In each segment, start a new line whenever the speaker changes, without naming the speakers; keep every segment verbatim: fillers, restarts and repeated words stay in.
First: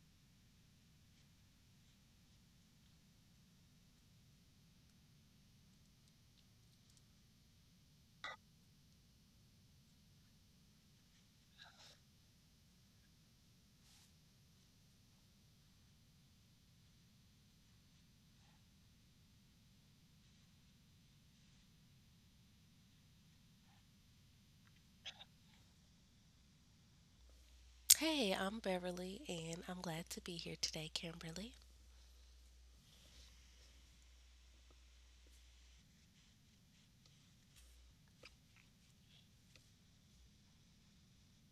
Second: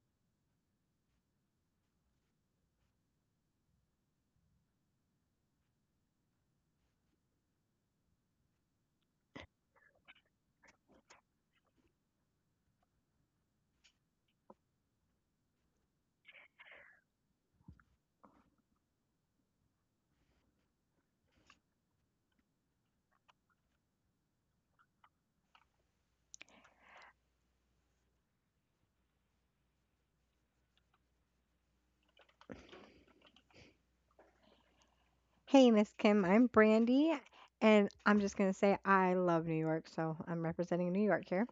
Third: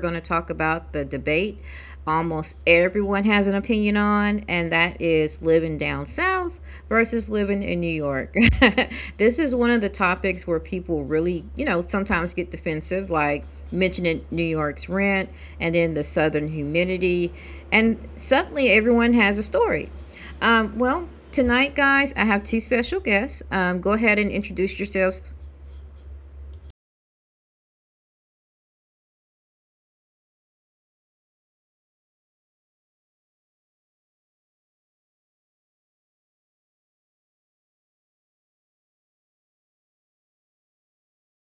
going to talk about the debate almost everyone has an opinion on, and that is living down south versus living in New York. This is one of the topics where people really, you know, sometimes get defensive, like mentioning New York's rent and then the southern humidity, and suddenly everyone has a story. Um, well, tonight, guys, I have two special guests. Um, go ahead and introduce yourselves.
Hey, I'm Beverly, and I'm glad to be here today, Kimberly.
Hey, Miss Kim, I'm Brandy, and I'm just going to say I love New York, so I'm representing New York here.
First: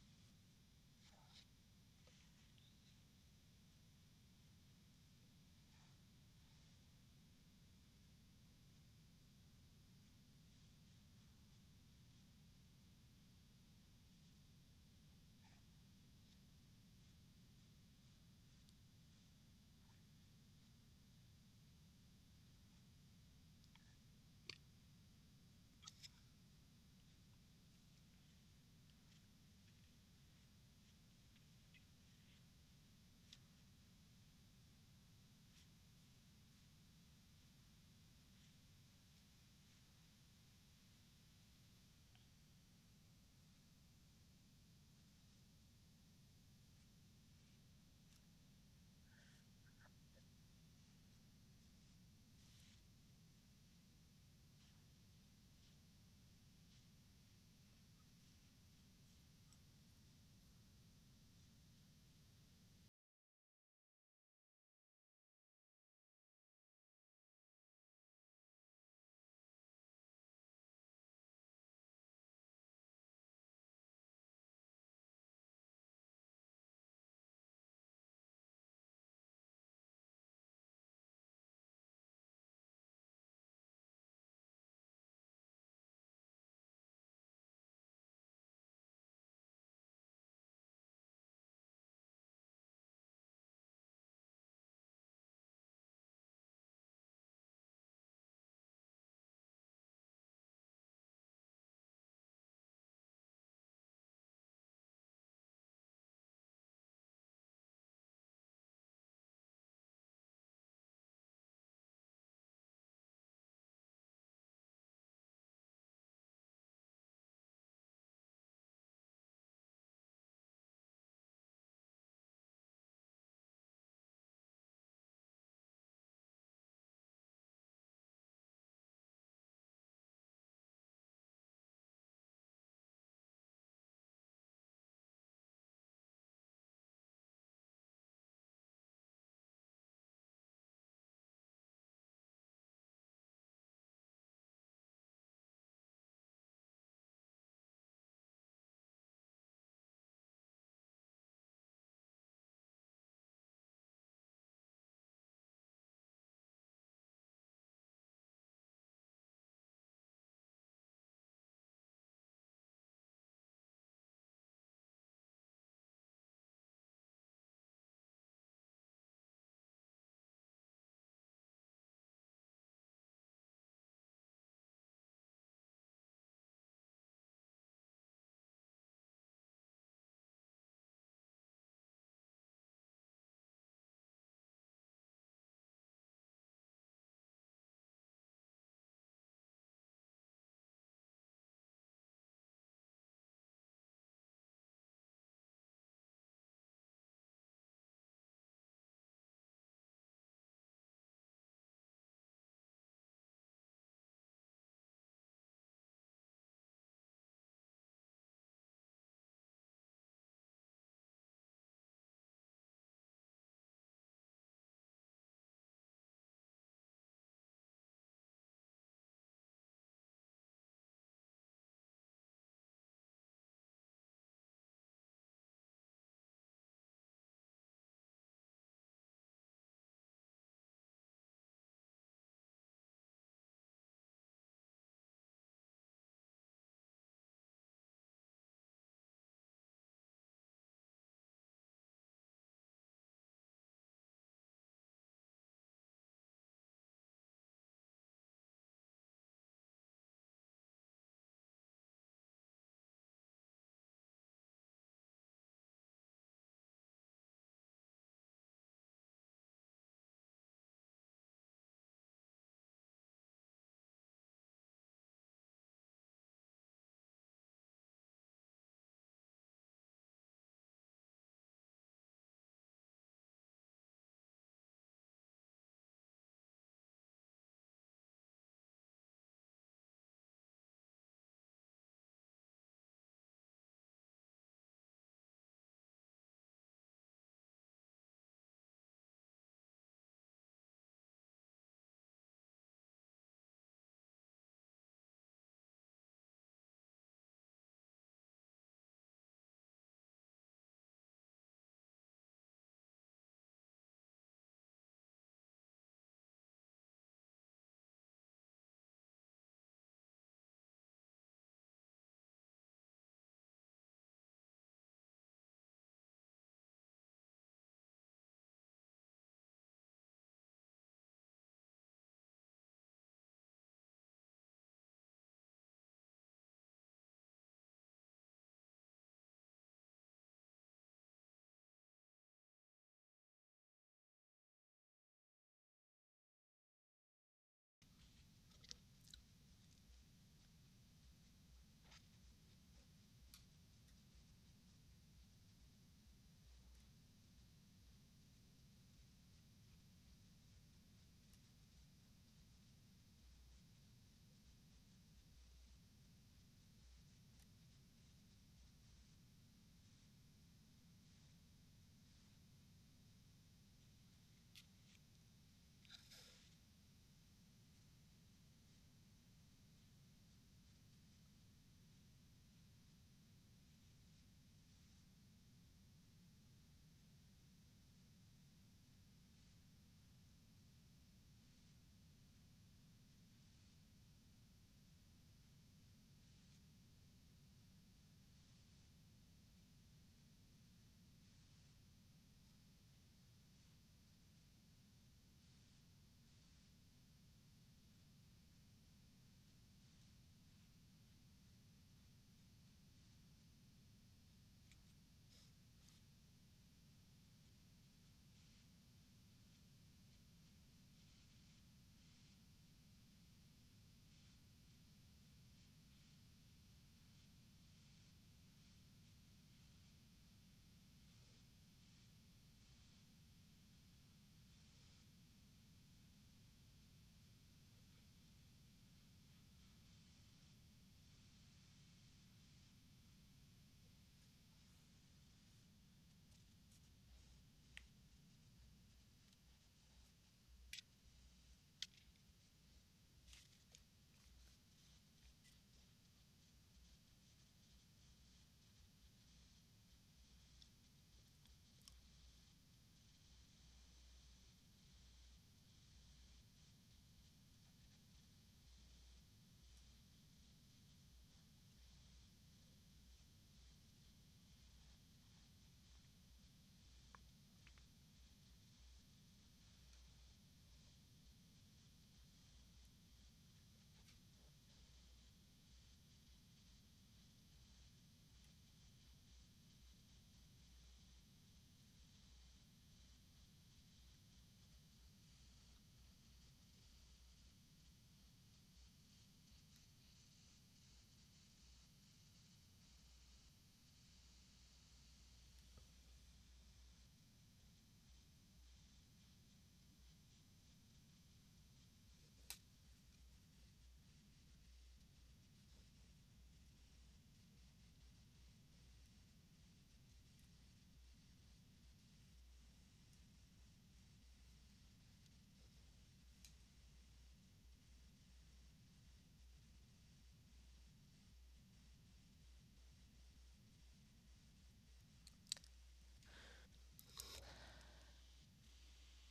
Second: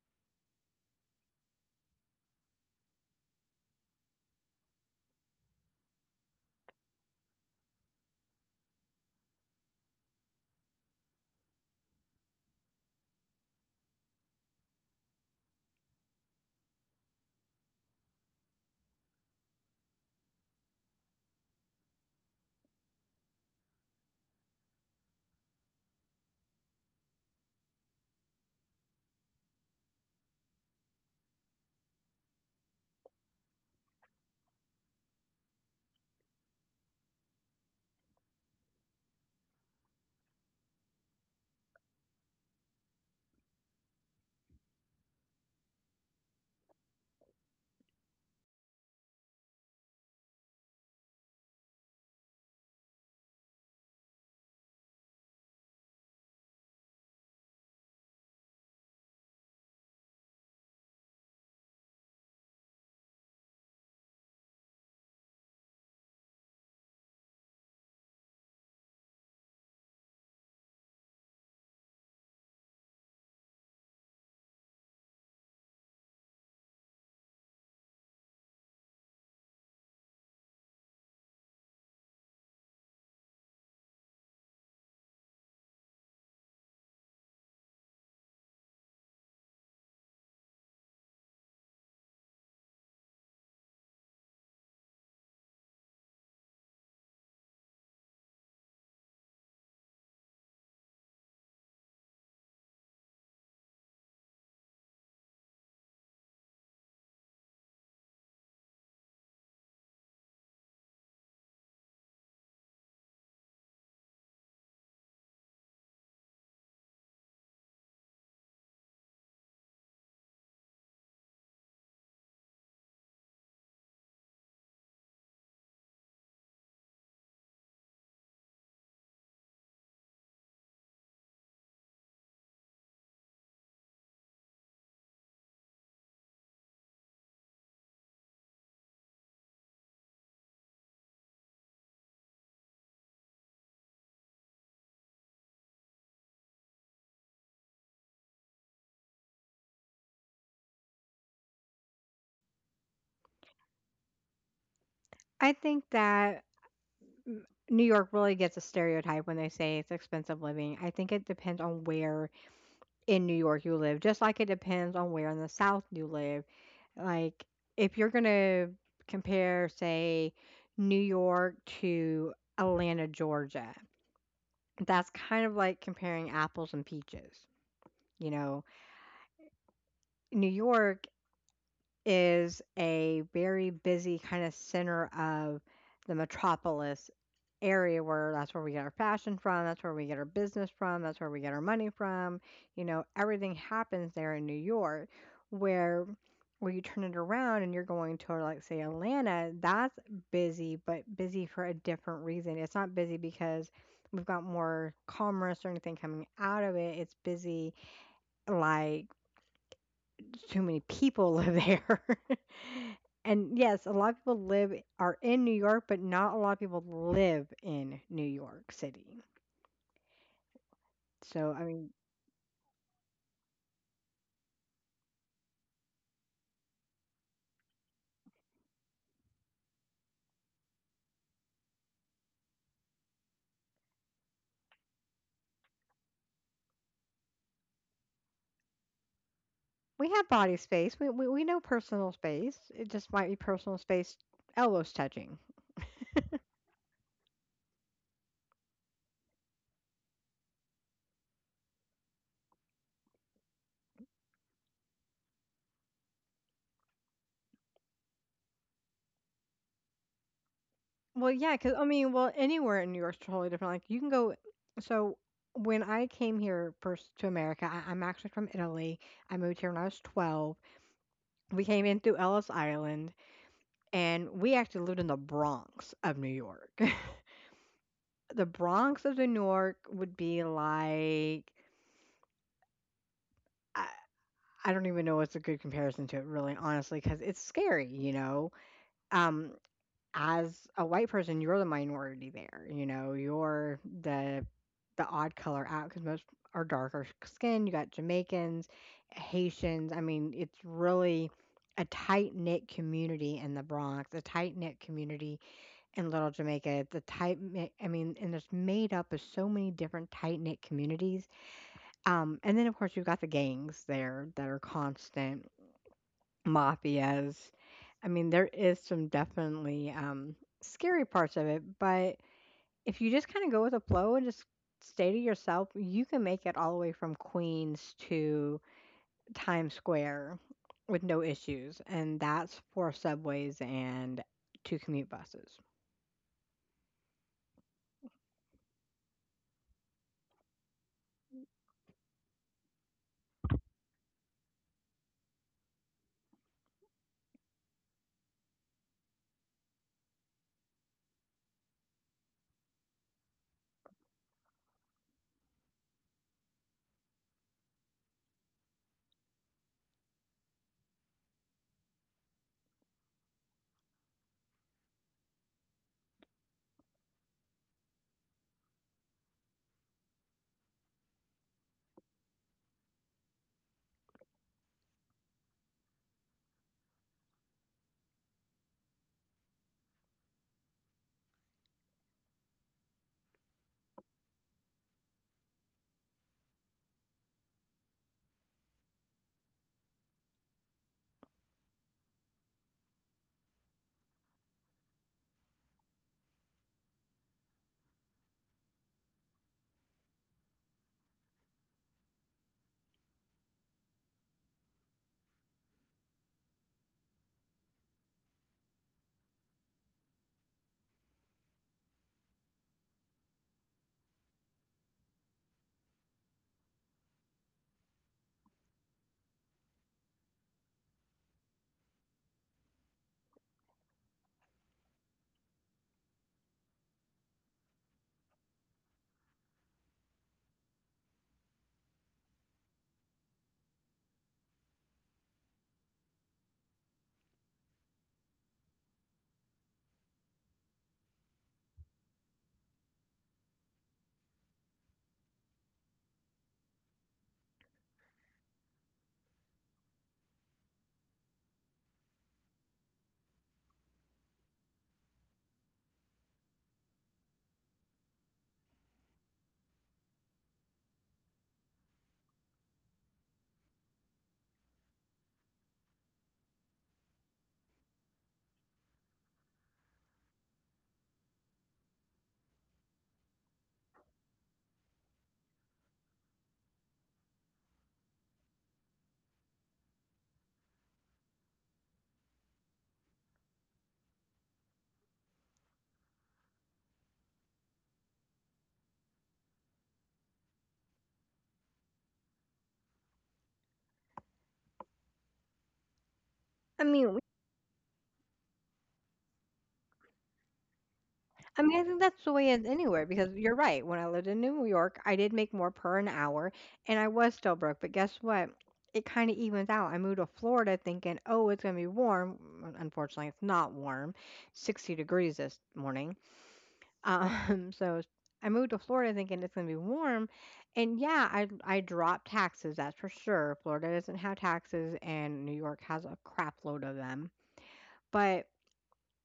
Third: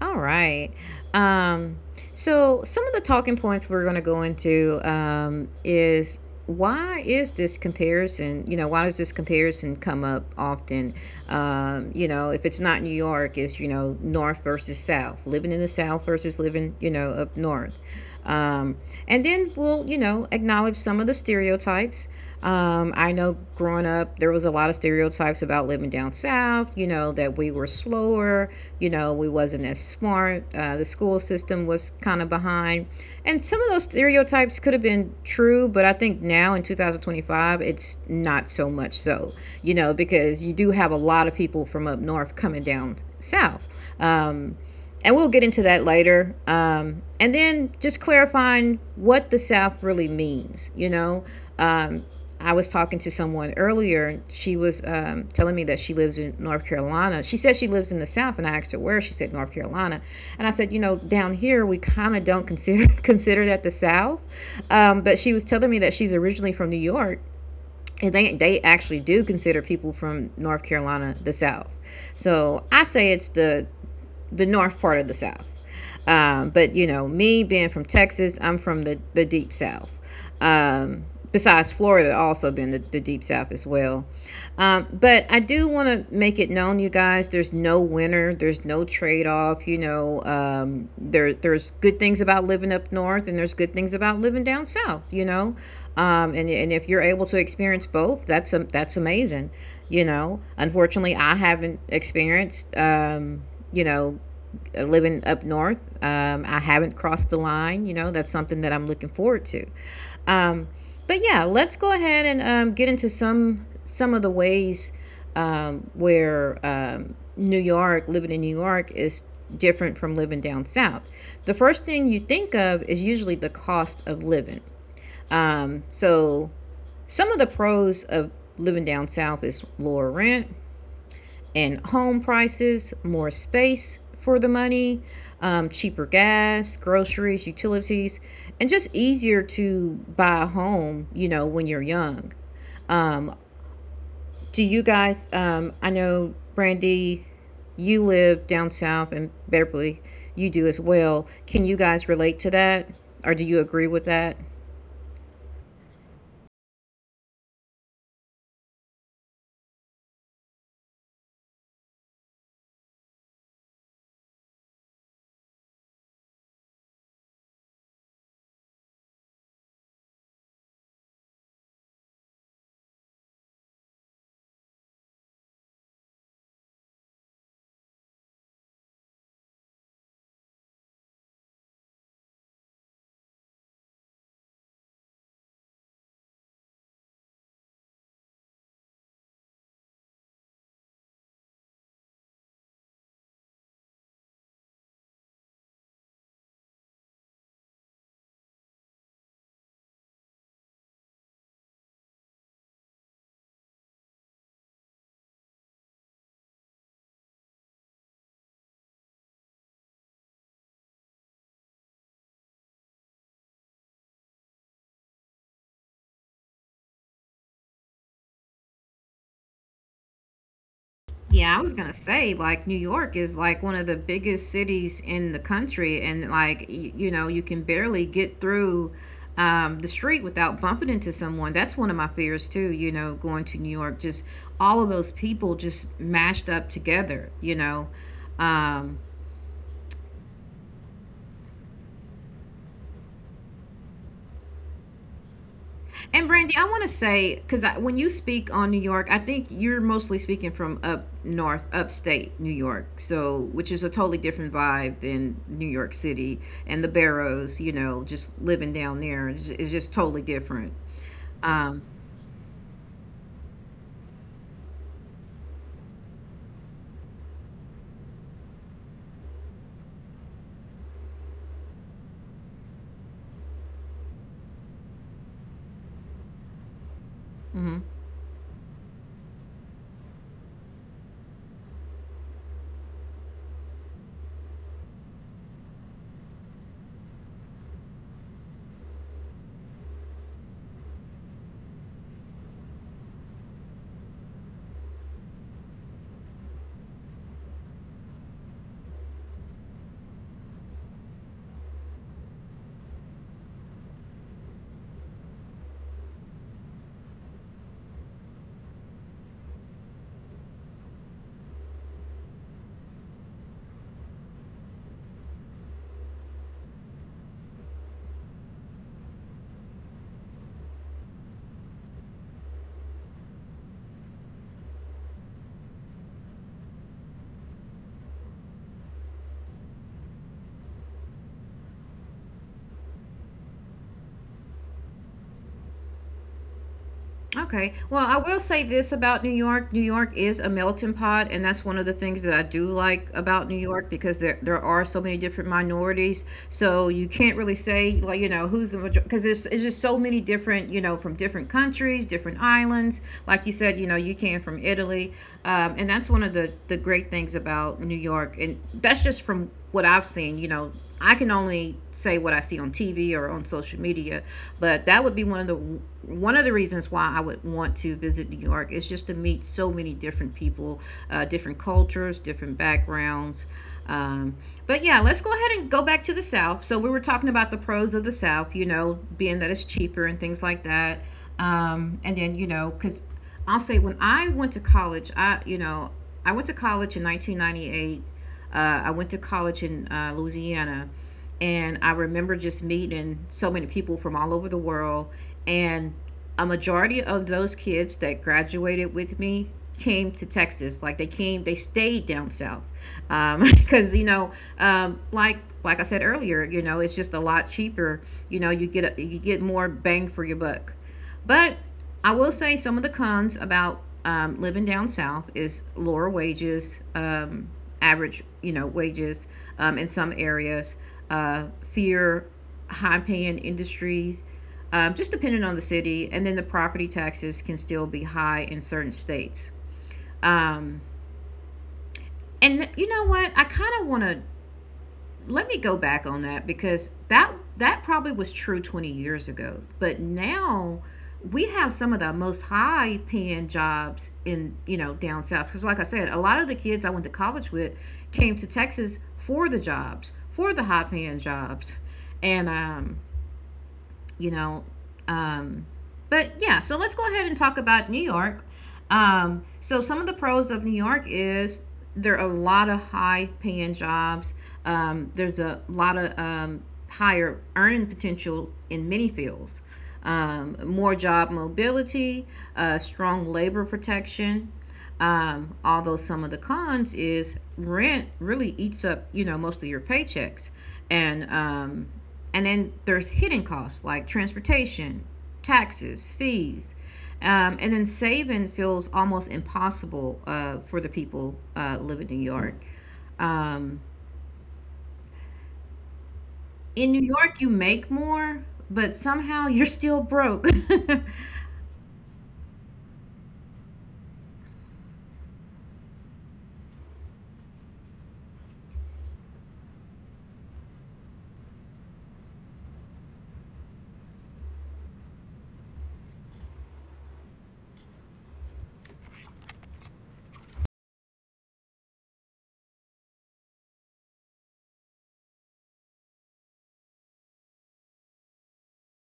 All right. Um, so some of the talking points we're going to go into um, is, why is this comparison? You know, why does this comparison come up often? Um, you know, if it's not New York, it's you know North versus South, living in the South versus living you know up North. Um, and then we'll you know acknowledge some of the stereotypes. um, I know growing up, there was a lot of stereotypes about living down south, you know, that we were slower, you know, we wasn't as smart, uh, the school system was kind of behind. And some of those stereotypes could have been true, but I think now in twenty twenty-five, it's not so much so, you know, because you do have a lot of people from up north coming down south. Um, and we'll get into that later. Um, and then just clarifying what the South really means, you know, um, I was talking to someone earlier. She was, um, telling me that she lives in North Carolina. She said she lives in the South, and I asked her where. She said North Carolina, and I said, you know, down here we kind of don't consider consider that the South. Um, but she was telling me that she's originally from New York, and they they actually do consider people from North Carolina the South. So I say it's the the North part of the South. Um, but you know, me being from Texas, I'm from the, the deep south. Um, Besides Florida, also been the, the deep south as well. Um, but I do want to make it known, you guys, there's no winner, there's no trade off. You know, um, there there's good things about living up north, and there's good things about living down south. You know, um, and and if you're able to experience both, that's a, that's amazing. You know, unfortunately, I haven't experienced. Um, you know uh, living up north. Um, I haven't crossed the line. You know, that's something that I'm looking forward to. Um, but yeah, let's go ahead and um, get into some some of the ways um, where um, New York, living in New York, is different from living down south. The first thing you think of is usually the cost of living. Um, so some of the pros of living down south is lower rent, in home prices, more space for the money, um, cheaper gas, groceries, utilities, and just easier to buy a home, you know, when you're young. Um, do you guys, um, I know, Brandy, you live down south, and Beverly, you do as well. Can you guys relate to that? Or do you agree with that?
I think that mm, New York really gets a stereotype when they say it's expensive living. I think it depends on where in New York you live, just like it depends on where in the South you live. Like, if you're going to compare, say, New York to Atlanta, Georgia, that's kind of like comparing apples and peaches. You know, New York is a very busy kind of center of the metropolis area where that's where we get our fashion from, that's where we get our business from, that's where we get our money from. You know, everything happens there in New York, where where you turn it around and you're going to, like, say Atlanta. That's busy, but busy for a different reason. It's not busy because we've got more commerce or anything coming out of it. It's busy, like, too many people live there. And yes, a lot of people live are in New York, but not a lot of people live in New York City. So
Yeah, I
I
was
mean,
gonna say, like, New York is like one of the biggest cities in the country, and like, y- you know, you can barely get through um, the street without bumping into someone. That's one of my fears too, you know, going to New York, just all of those people just mashed up together, you know. Um,
we have body space. We we, we know personal space. It just might be personal space, elbows touching.
And Brandy, I want to say, because when you speak on New York, I think you're mostly speaking from up north, upstate New York, so which is a totally different vibe than New York City and the Barrows. You know, just living down there is is just totally different.
Well, yeah, because
Um,
I mean, well, anywhere in New York's totally different. Like, you can go. So when I came here first to America, I, I'm actually from Italy. I moved here when I was twelve. We came in through Ellis Island. And we actually lived in the Bronx of New York.
mm-hmm.
The Bronx of New York would be like, I, I don't even know what's a good comparison to it, really, honestly, cuz it's scary, you know. Um as a white person, you're the minority there, you know. You're the the odd color out, cuz most are darker skin. You got Jamaicans, Haitians. I mean, it's really a tight knit community in the Bronx, a tight knit community in Little Jamaica. The tight, mi- I mean, and it's made up of so many different tight knit communities. Um, and then, of course, you've got the gangs there that are constant mafias. I mean, there is some definitely um, scary parts of it, but if you just kind of go with the flow and just stay to yourself, you can make it all the way from Queens to Times Square with no issues, and that's four subways and two commute buses.
Okay. Well, I will say this about New York. New York is a melting pot, and that's one of the things that I do like about New York because there there are so many different minorities. So you can't really say, like, you know, who's the major because there's it's just so many different, you know, from different countries, different islands. Like you said, you know, you came from Italy. Um, and that's one of the the great things about New York. And that's just from what I've seen, you know, I can only say what I see on T V or on social media, but that would be one of the one of the reasons why I would want to visit New York is just to meet so many different people, uh, different cultures, different backgrounds. Um, but yeah, let's go ahead and go back to the South. So we were talking about the pros of the South, you know, being that it's cheaper and things like that. Um, and then you know, because I'll say when I went to college, I you know I went to college in nineteen ninety-eight, uh, I went to college in uh, Louisiana, and I remember just meeting so many people from all over the world. And a majority of those kids that graduated with me came to Texas. Like they came, they stayed down south, um, because you know, um, like like I said earlier, you know, it's just a lot cheaper. You know, you get a, you get more bang for your buck. But I will say some of the cons about um, living down south is lower wages, um, average, you know, wages um, in some areas, uh, fear, high paying industries, um, just depending on the city. And then the property taxes can still be high in certain states. Um, and you know what? I kind of want to, let me go back on that, because that that probably was true twenty years ago, but now we have some of the most high paying jobs in you know down south, because like I said, a lot of the kids I went to college with came to Texas for the jobs, for the high paying jobs. and um you know, um, but yeah, so let's go ahead and talk about New York. Um, so some of the pros of New York is there are a lot of high paying jobs. Um, there's a lot of um, higher earning potential in many fields. Um, more job mobility, uh, strong labor protection, um, although some of the cons is rent really eats up, you know, most of your paychecks, and um, and then there's hidden costs like transportation, taxes, fees, um, and then saving feels almost impossible uh, for the people uh, living in New York. Um,
I
in New
mean,
York, you make more, but somehow you're still broke.
I mean, I think that's the way it is anywhere, because you're right. When I lived in New York, I did make more per an hour and I was still broke. But guess what? It kind of evens out. I moved to Florida thinking, oh, it's going to be warm. Un- Unfortunately, it's not warm, sixty degrees this morning. Um, so I moved to Florida thinking it's going to be warm. And yeah, I, I dropped taxes, that's for sure. Florida doesn't have taxes and New York has a crap load of them. But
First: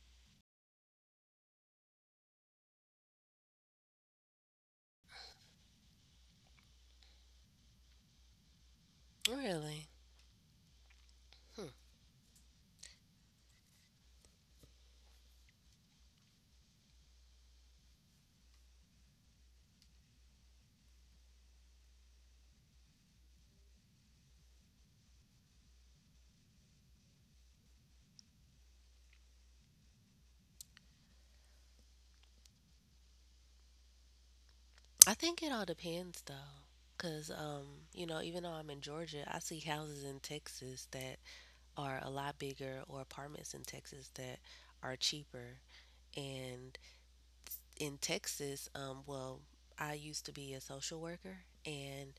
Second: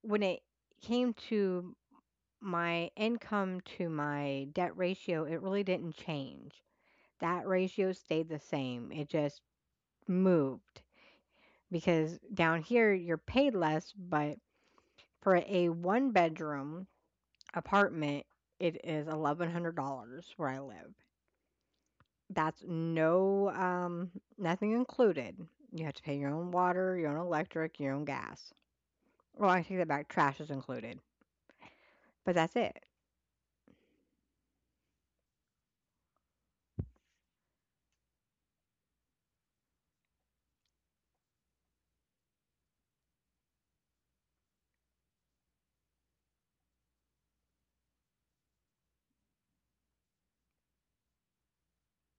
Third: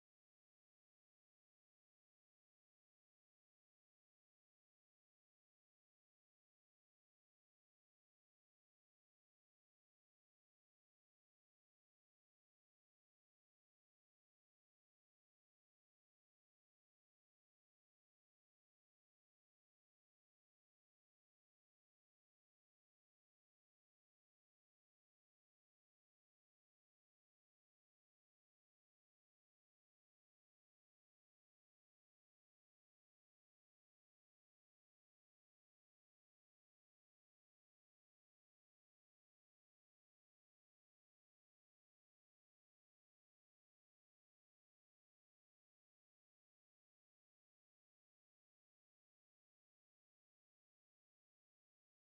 when it came to my income to my debt ratio, it really didn't change. That ratio stayed the same. It just
Really?
moved, because down here you're paid less, but for a one bedroom apartment, it is eleven hundred dollars where I live. That's no, um, nothing included. You have to pay your own water, your own electric, your own gas. Well, I take that back. Trash is included, but that's it.
I think it all depends, though. Because, um, you know, even though I'm in Georgia, I see houses in Texas that are a lot bigger or apartments in Texas that are cheaper. And in Texas, um, well, I used to be a social worker, and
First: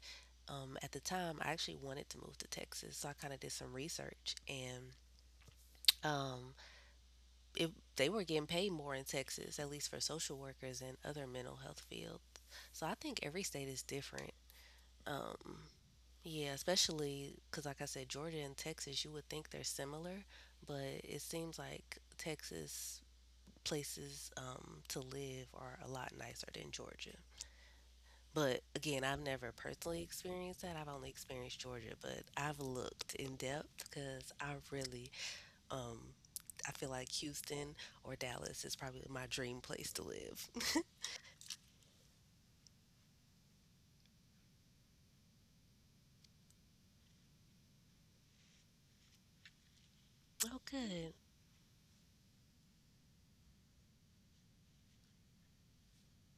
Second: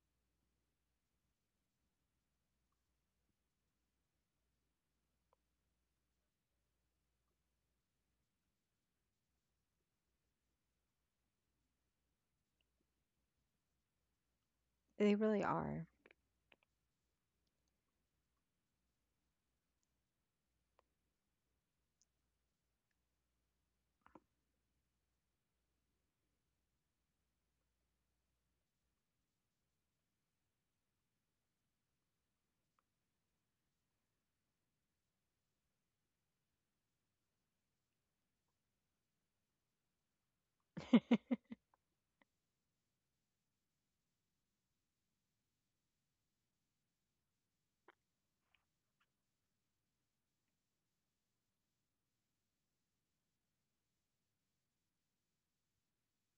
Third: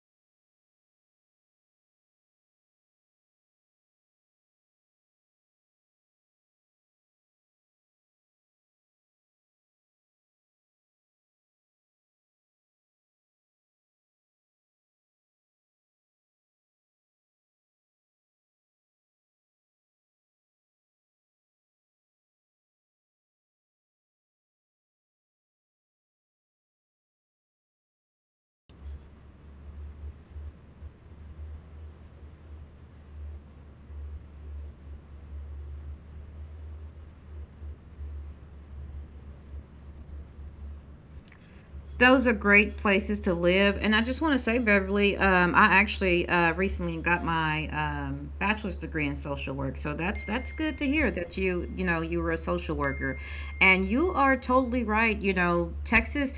um, at the time, I actually wanted to move to Texas. So I kind of did some research and. Um, it, they were getting paid more in Texas, at least for social workers and other mental health fields. So I think every state is different.
They really
Um,
are
yeah, especially because, like I said, Georgia and Texas, you would think they're similar, but it seems like Texas places um, to live are a lot nicer than Georgia. But again, I've never personally experienced that. I've only experienced Georgia, but I've looked in depth because I really um, I feel like Houston or Dallas is probably my dream place to live.
Those are great places to live. And I just want to say, Beverly, um, I actually uh, recently got my um, bachelor's degree in social work, so that's that's
Oh,
good to hear
good.
that you you know you were a social worker, and you are totally right. You know, Texas.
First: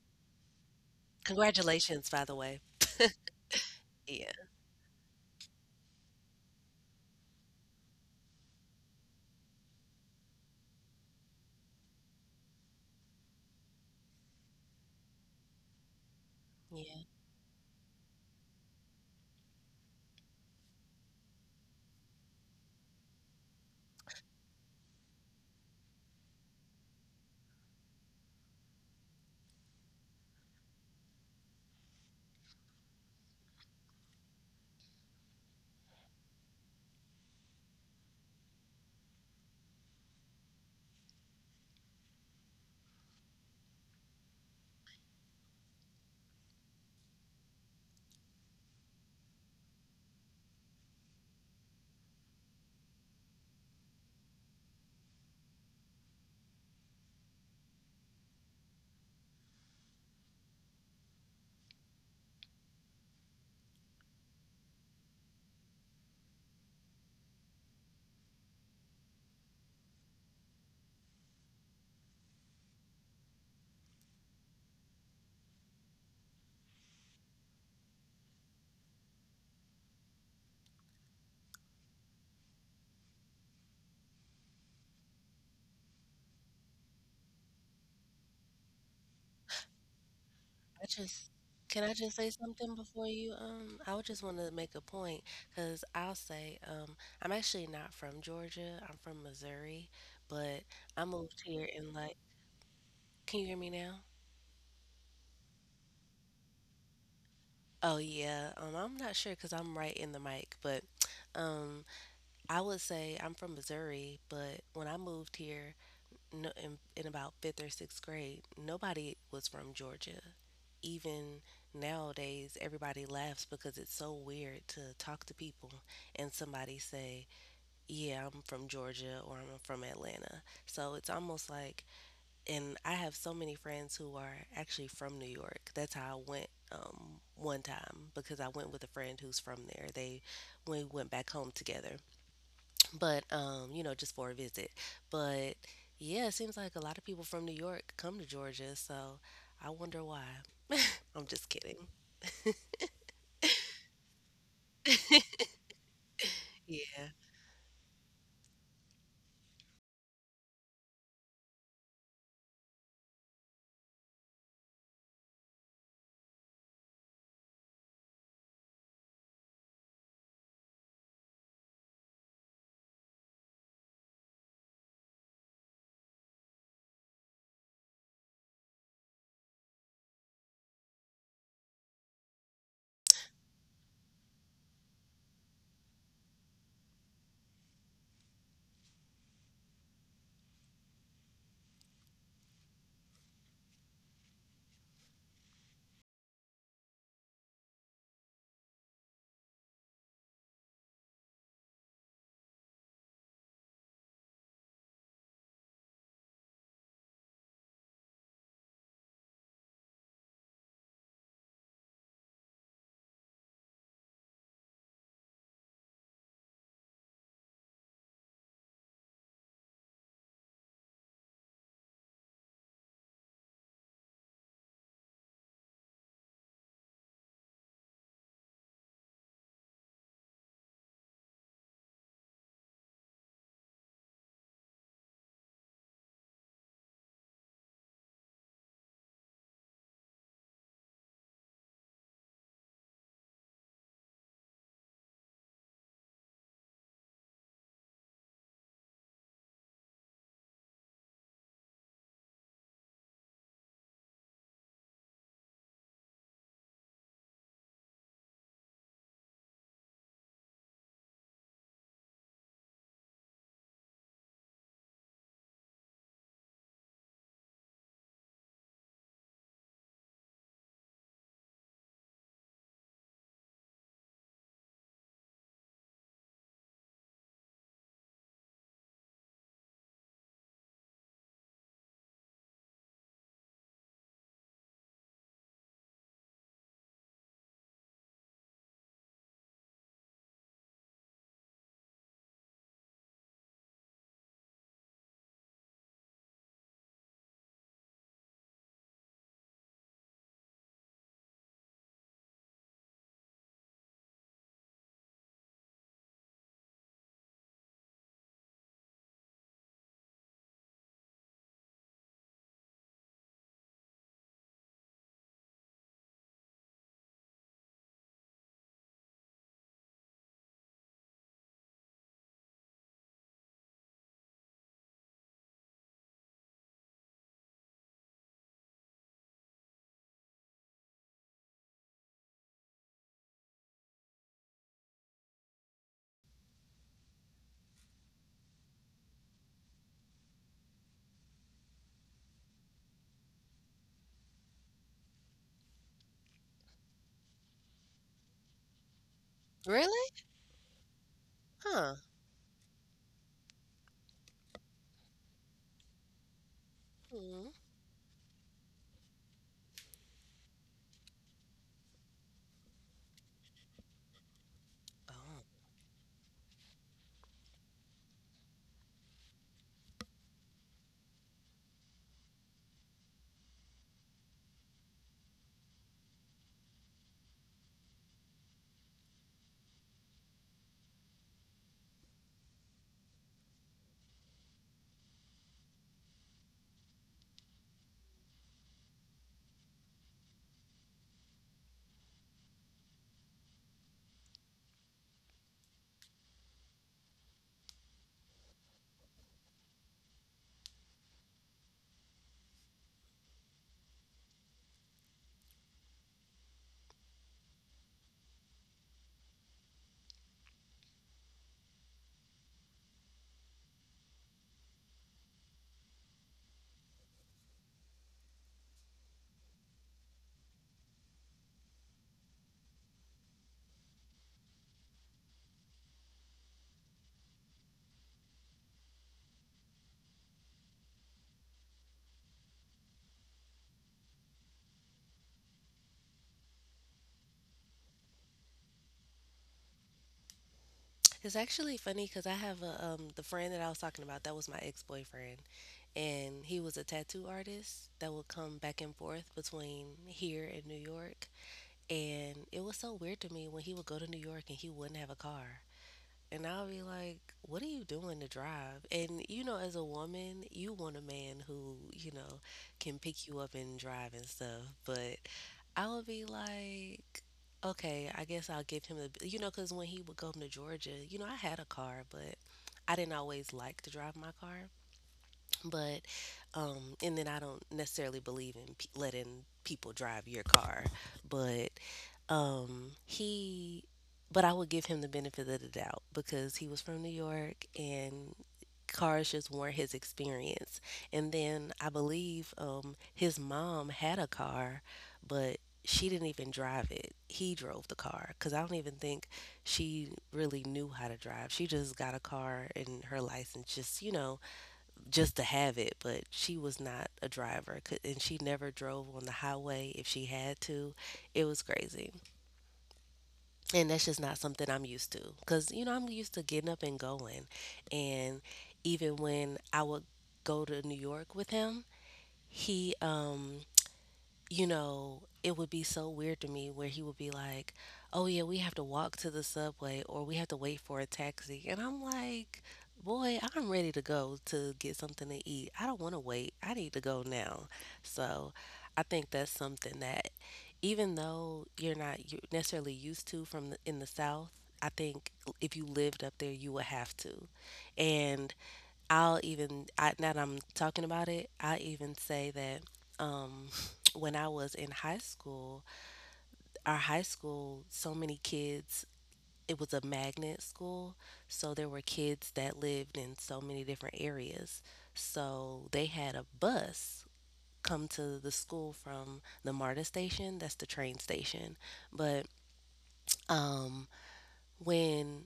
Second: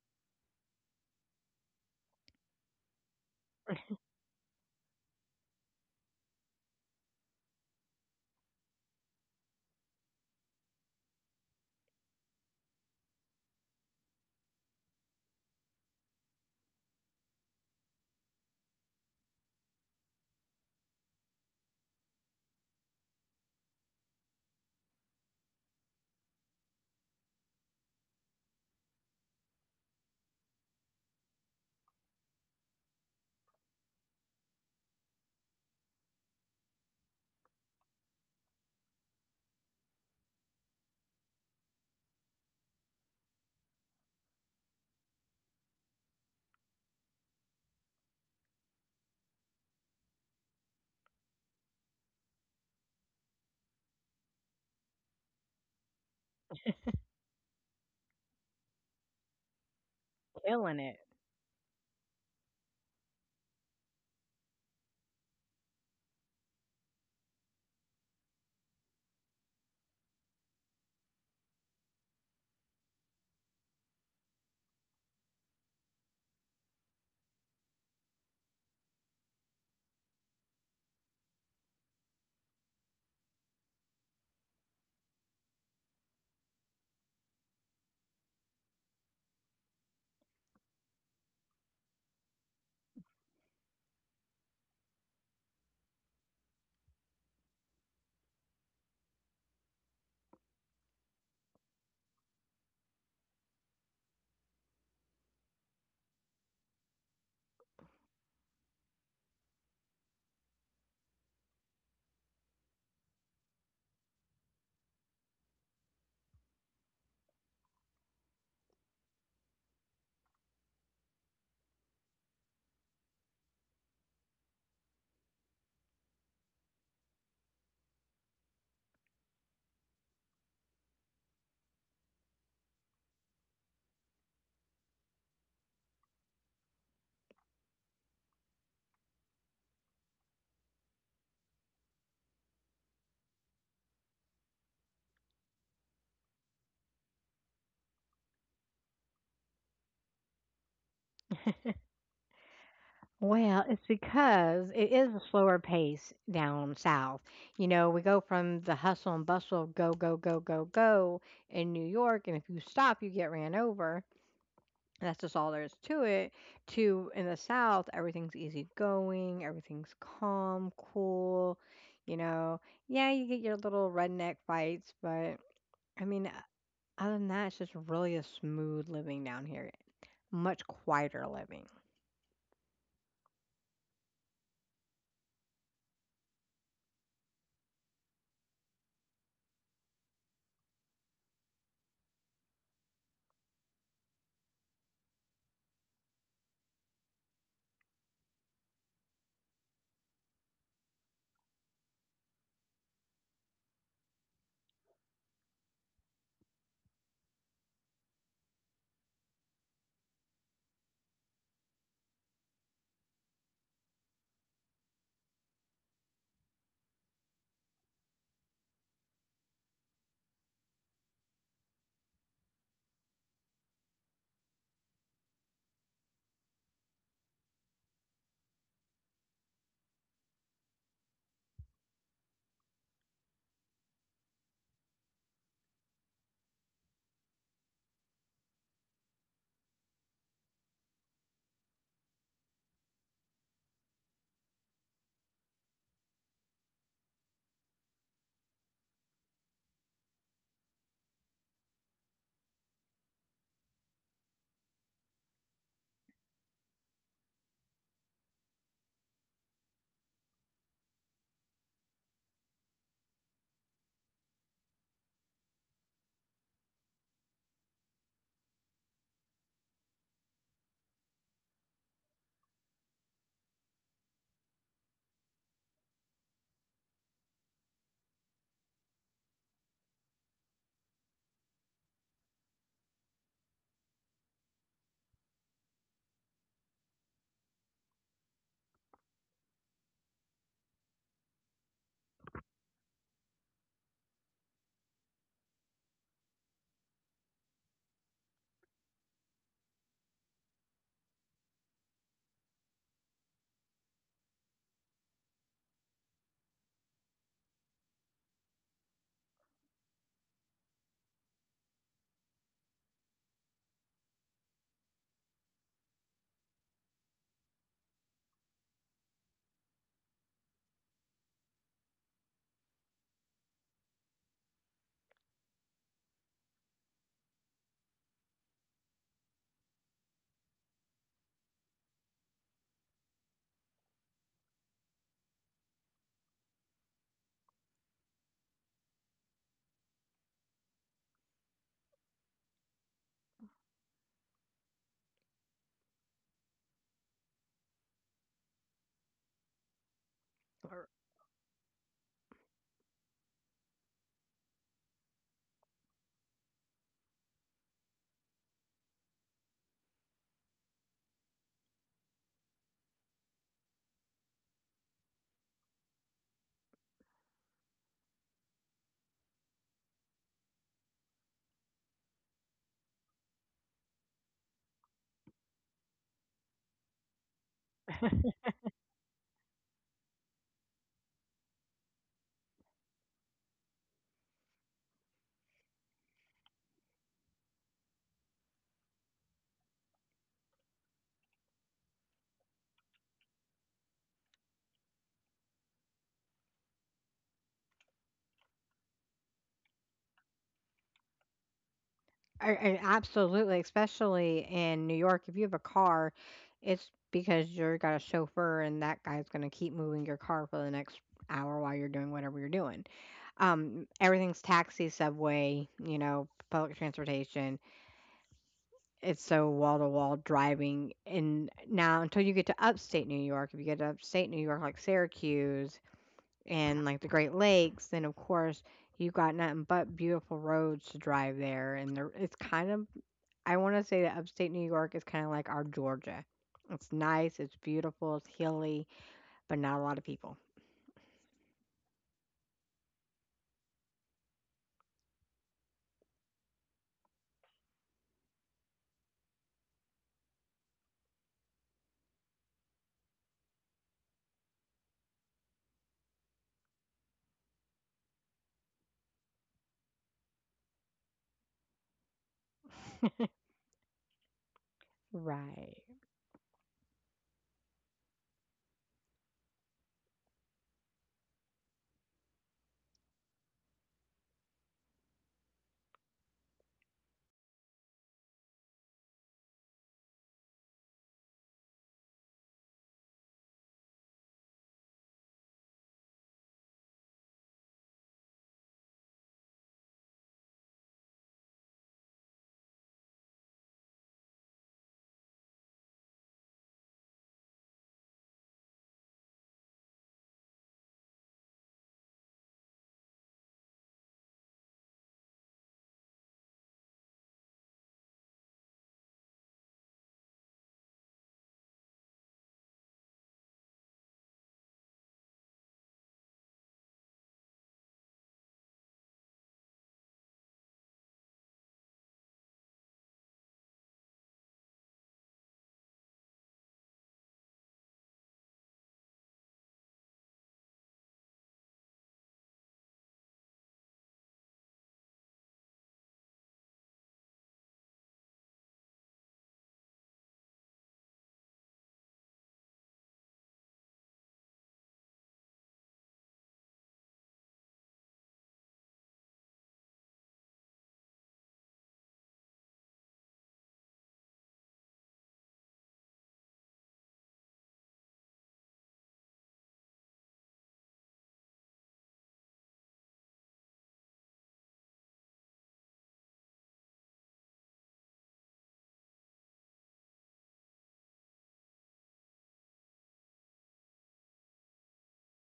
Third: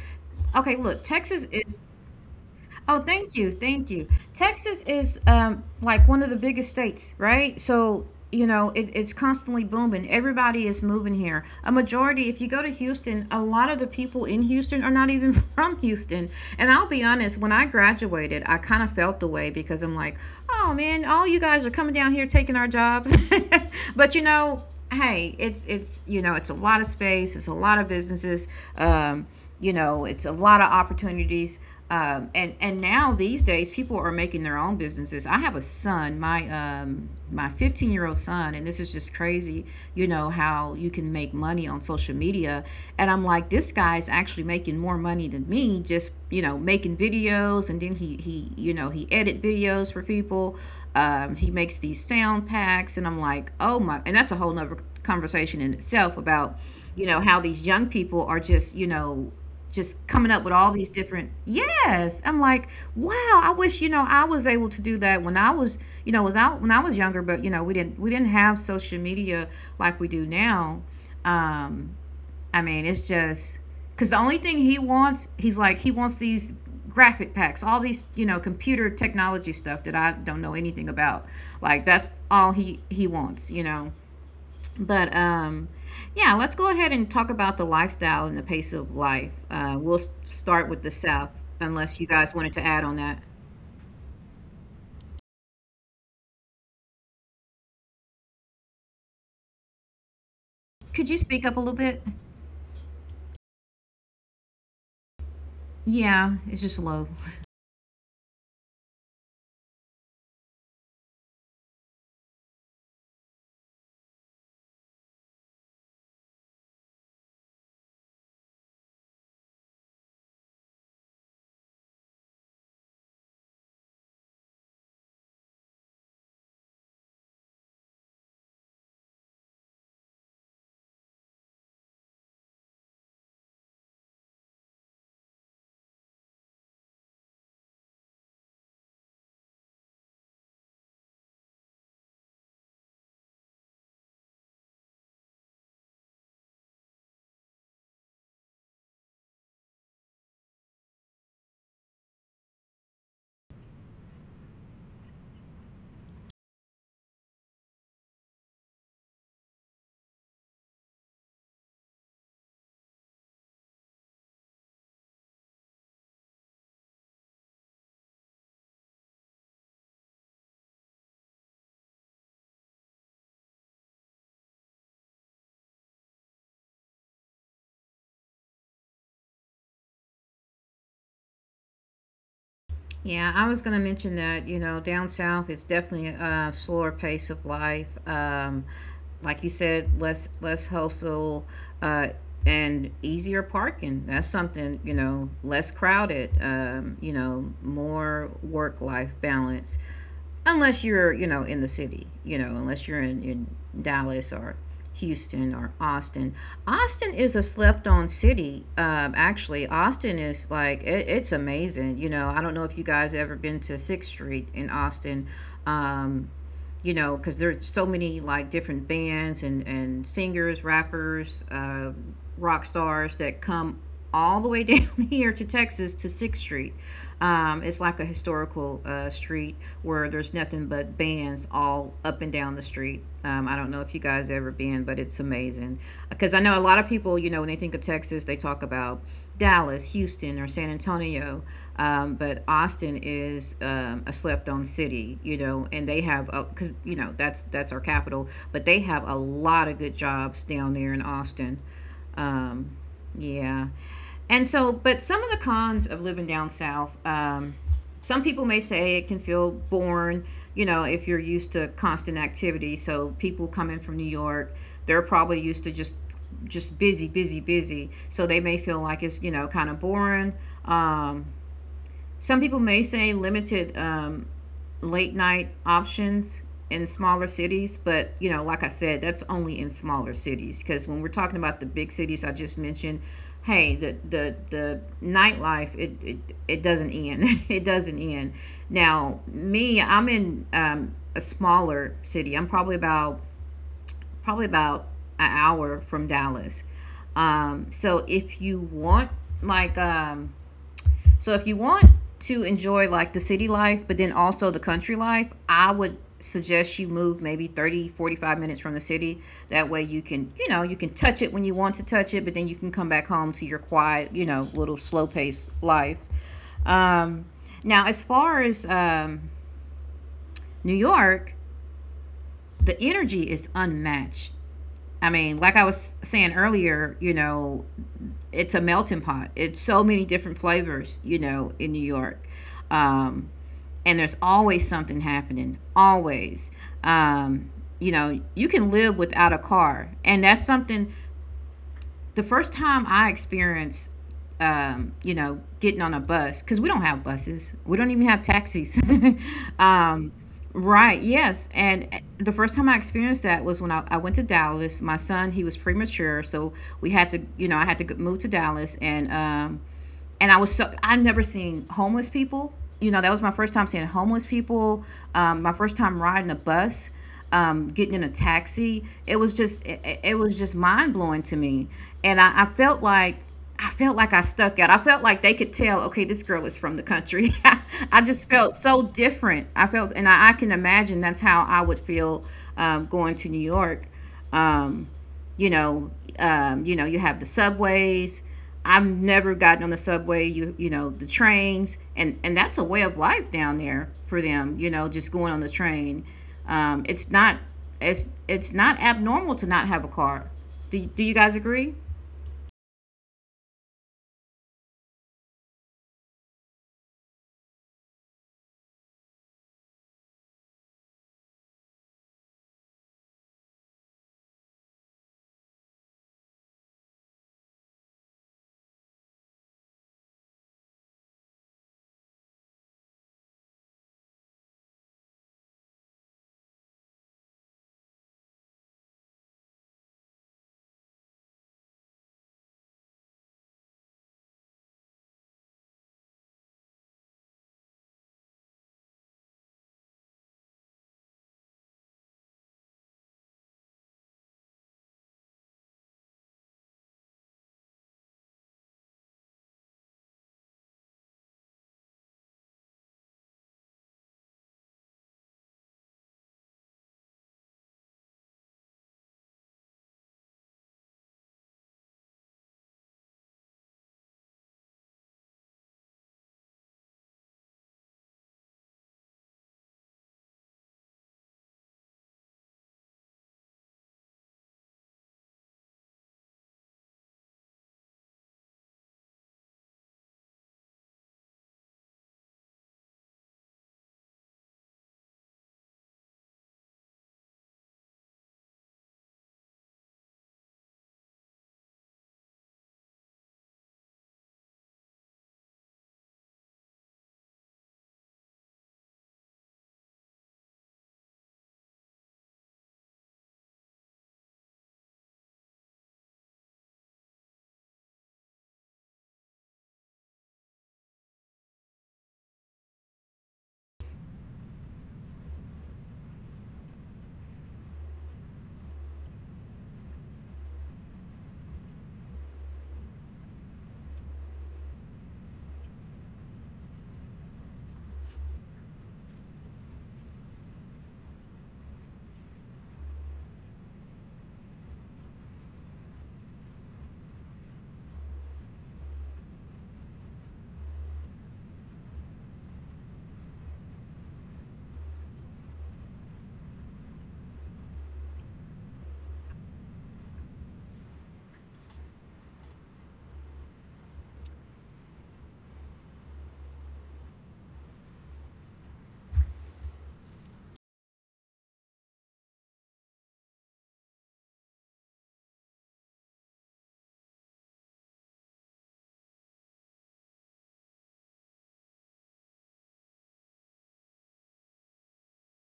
Okay, look, Texas is,
Congratulations, by the way.
oh, thank you, thank you.
Yeah,
Texas is, um, like one of the biggest states, right? So you know it, it's constantly booming. Everybody is moving here. A majority, if you go to Houston, a lot of the people in Houston are not even from Houston. And I'll
yeah.
be honest, when I graduated, I kind of felt the way, because I'm like, oh man, all you guys are coming down here taking our jobs. But you know, hey, it's it's you know it's a lot of space, it's a lot of businesses. Um, you know, it's a lot of opportunities, um, and and now these days people are making their own businesses. I have a son, my um my fifteen year old son, and this is just crazy, you know how you can make money on social media. And I'm like, this guy's actually making more money than me, just you know making videos, and then he he you know he edit videos for people. Um, he makes these sound packs, and I'm like, oh my. And that's a whole nother conversation in itself about you know how these young people are just you know just coming up with all
killing
these
it.
different. Yes, I'm like, wow, I wish, you know, I was able to do that when I was, you know, was out, when I was younger. But you know, we didn't we didn't have social media like we do now. um I mean, it's just, because the only thing he wants, he's like, he wants these graphic packs, all these you know computer technology stuff that I don't know anything about. Like that's all he he wants, you know. But um, yeah, let's go ahead and talk about the lifestyle and the pace of life. Uh, we'll s- start with
I
the South,
just Can I
unless you
just say
guys wanted to
something
add on
before
that.
you? Um, I would just want to make a point because I'll say um, I'm actually not from Georgia. I'm from Missouri, but I
Could you
moved
speak up a
here
little
in
bit?
like. Can you hear me now?
Yeah, it's just low.
Oh yeah, um, I'm not sure because I'm right in the mic, but um, I would say I'm from Missouri, but when I moved here, no, in, in about fifth or sixth grade, nobody was from Georgia. Even nowadays, everybody laughs because it's so weird to talk to people and somebody say, yeah, I'm from Georgia or I'm from Atlanta. So it's almost like, and I have so many friends who are actually from New York. That's how I went um, one time because I went with a friend who's from there. They, we went back home together but um you know just for a visit but yeah it seems like a lot of people from New York come to Georgia so I wonder why. I'm just kidding.
Well, it's because it is a slower pace down
Yeah.
south. You know, we go from the hustle and bustle of go, go, go, go, go in New York, and if you stop, you get ran over. That's just all there is to it. To in the south, everything's easygoing, everything's calm, cool. You know, yeah, you get your little redneck fights, but I mean, other than that, it's just really a smooth living down here, much quieter living.
Yeah, I was going to mention that, you know, down south, it's definitely a slower pace of life. Um, like you said, less less hustle uh, and easier parking. That's something, you know, less crowded, um, you know, more work life balance. Unless you're, you know, in the city, you know, unless you're in, in Dallas or Houston or Austin. Austin is a slept on city. um, actually Austin is like it, it's amazing. You know, I don't know if you guys ever been to Sixth Street in Austin. um, you know, because there's so many like different bands and and singers, rappers, uh, rock stars that come all the way down here to Texas to Sixth Street. Um, it's like a historical uh, street where there's nothing but bands all up and down the street. Um, I don't know if you guys ever been, but it's amazing because I know a lot of people. You know, when they think of Texas, they talk about Dallas, Houston, or San Antonio. Um, but Austin is um, a slept-on city, you know, and they have because you know that's that's our capital, but they have a lot of good jobs down there in Austin. Um, yeah, and so, but some of the cons of living down south. Um, some people may say it can feel boring, you know, if you're used to constant activity. So people coming from New York, they're probably used to just just busy, busy, busy. So they may feel like it's, you know, kind of boring. Um, some people may say limited um, late night options in smaller cities, but you know, like I said, that's only in smaller cities, because when we're talking about the big cities I just mentioned, hey, the the, the nightlife it, it it doesn't end, it doesn't end. Now me, I'm in um, a smaller city. I'm probably about probably about an hour from Dallas. um, so if you want like um, so if you want to enjoy like the city life, but then also the country life, I would suggest you move maybe thirty forty five minutes from the city. That way you can, you know, you can touch it when you want to touch it, but then you can come back home to your quiet, you know, little slow paced life. Um, now, as far as um, New York, the energy is unmatched. I mean, like I was saying earlier, you know, it's a melting pot. It's so many different flavors, you know, in New York. Um, and there's always something happening always. um, you know, you can live without a car, and that's something. The first time I experienced um, you know, getting on a bus, because we don't have buses, we don't even have taxis.
Really?
um, right, yes,
Huh.
and the first time I experienced that was when I, I went to Dallas. My son, he was premature, so we had to, you
Mm.
know, I had to go- move to Dallas, and um, and I was so I've never seen homeless people. You know, that was my first time seeing homeless people.
Oh,
Um, my first time riding a bus, um, getting in a taxi. It was just it, it- was just mind blowing to me, and I, I felt like. I felt like I stuck out. I felt like they could tell, okay, this girl is from the country. I just felt so different. I felt, and I, I can imagine that's how I would feel um, going to New York. Um, you know, um, you know, you have the subways. I've never gotten on the subway. You you know the trains, and and that's a way of life down there for them. You know, just going on the train. Um, it's not it's it's not abnormal to not have a car. Do, do you guys agree?
I I absolutely, especially in New York, if you have a car, it's because you're got a chauffeur and that guy's going to keep moving your car for the next hour while you're doing whatever you're doing. Um, everything's taxi, subway, you know, public transportation. It's so wall to wall driving. And now, until you get to upstate New York, if you get to upstate New York, like Syracuse and like the Great Lakes, then of course you've got nothing but beautiful roads to drive there, and there it's kind of, I want to say that upstate New York is kind of like our Georgia. It's nice, it's beautiful, it's hilly, but not a lot of people.
it's actually funny because I have a um the friend that I was talking about that was my ex-boyfriend and he was a tattoo artist that would come back and forth between here and New York, and it was so weird to me when he would go to New York and he wouldn't have a car. And I'll be like, what are you doing to drive? And, you know, as a woman, you want a man who, you know, can pick you up and drive and stuff. But
Right.
I would be like, okay, I guess I'll give him the, you know, because when he would go to Georgia, you know, I had a car, but I didn't always like to drive my car but um and then I don't necessarily believe in pe- letting people drive your car but um he but I would give him the benefit of the doubt because he was from New York and cars just weren't his experience. And then I believe um his mom had a car but she didn't even drive it. He drove the car because I don't even think she really knew how to drive. She just got a car and her license just you know just to have it, but she was not a driver c- and she never drove on the highway if she had to. It was crazy. And that's just not something I'm used to cuz you know I'm used to getting up and going. And even when I would go to New York with him, he um you know, it would be so weird to me where he would be like, "Oh yeah, we have to walk to the subway or we have to wait for a taxi." And I'm like, "Boy, I'm ready to go to get something to eat. I don't want to wait. I need to go now." So, I think that's something that even though you're not u- necessarily used to from the, in the South, I think if you lived up there, you would have to. And I'll even I, now that I'm talking about it, I even say that. Um, when I was in high school, our high school, so many kids, it was a magnet school. So there were kids that lived in so many different areas. So they had a bus come to the school from the MARTA station, that's the train station. But um, when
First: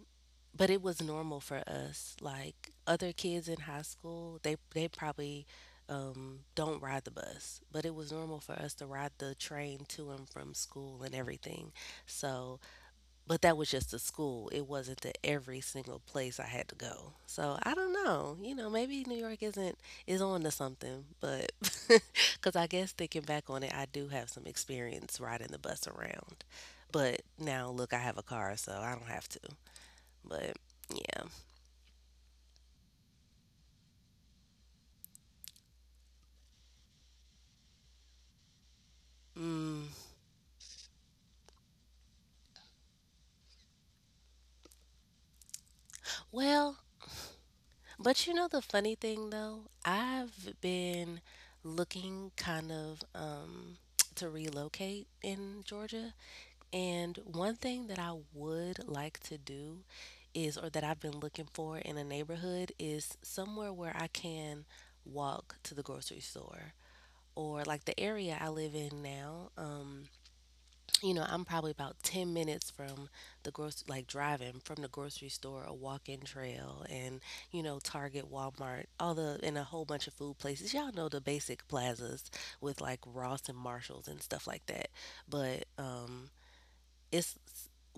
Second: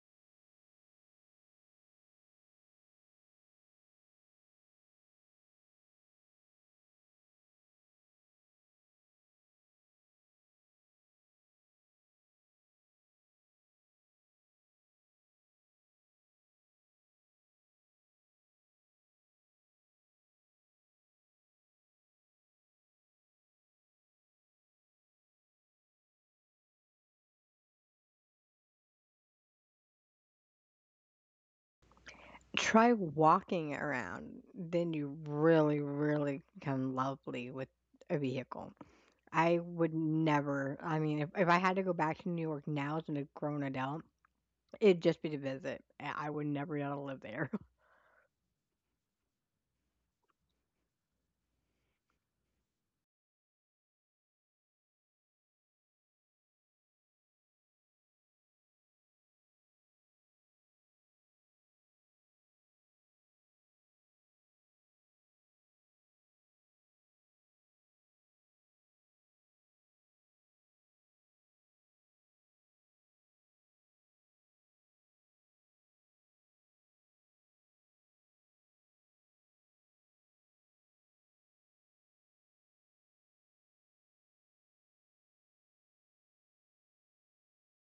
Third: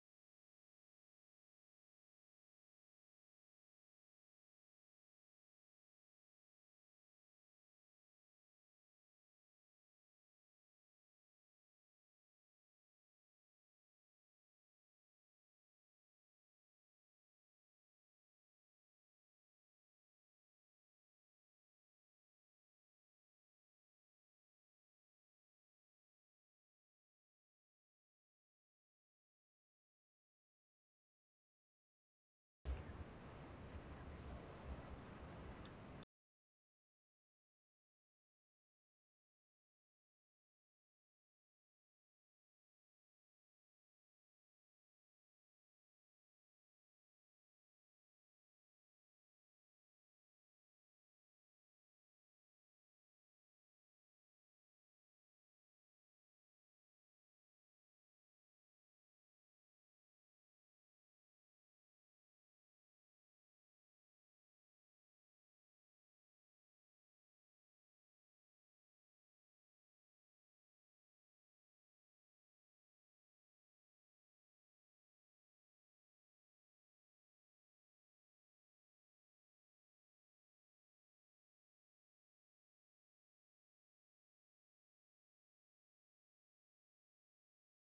but it was normal for us like other kids in high school they they probably um, don't ride the bus, but it was normal for us to ride the train to and from school and everything. So but that was just the school. It wasn't the every single place I had to go. So I don't know, you know, maybe New York isn't is on to something. But because I guess thinking back on it, I do have some experience riding the bus around, but now look, I have a car so I don't have to. But yeah.
Try walking around, then you really, really become lovely with a vehicle. I
Mm.
would never, I mean, if, if I had to go back to New York now as a grown adult, it'd just be to visit. I I would
Well,
never be able to live there.
but you know the funny thing though, I've been looking kind of um to relocate in Georgia, and one thing that I would like to do is or that I've been looking for in a neighborhood is somewhere where I can walk to the grocery store or like the area I live in now. Um you know, I'm probably about ten minutes from the grocery, like driving from the grocery store, a walk-in trail, and, you know, Target, Walmart, all the, and a whole bunch of food places. Y'all know the basic plazas with like Ross and Marshalls and stuff like that. But, um, it's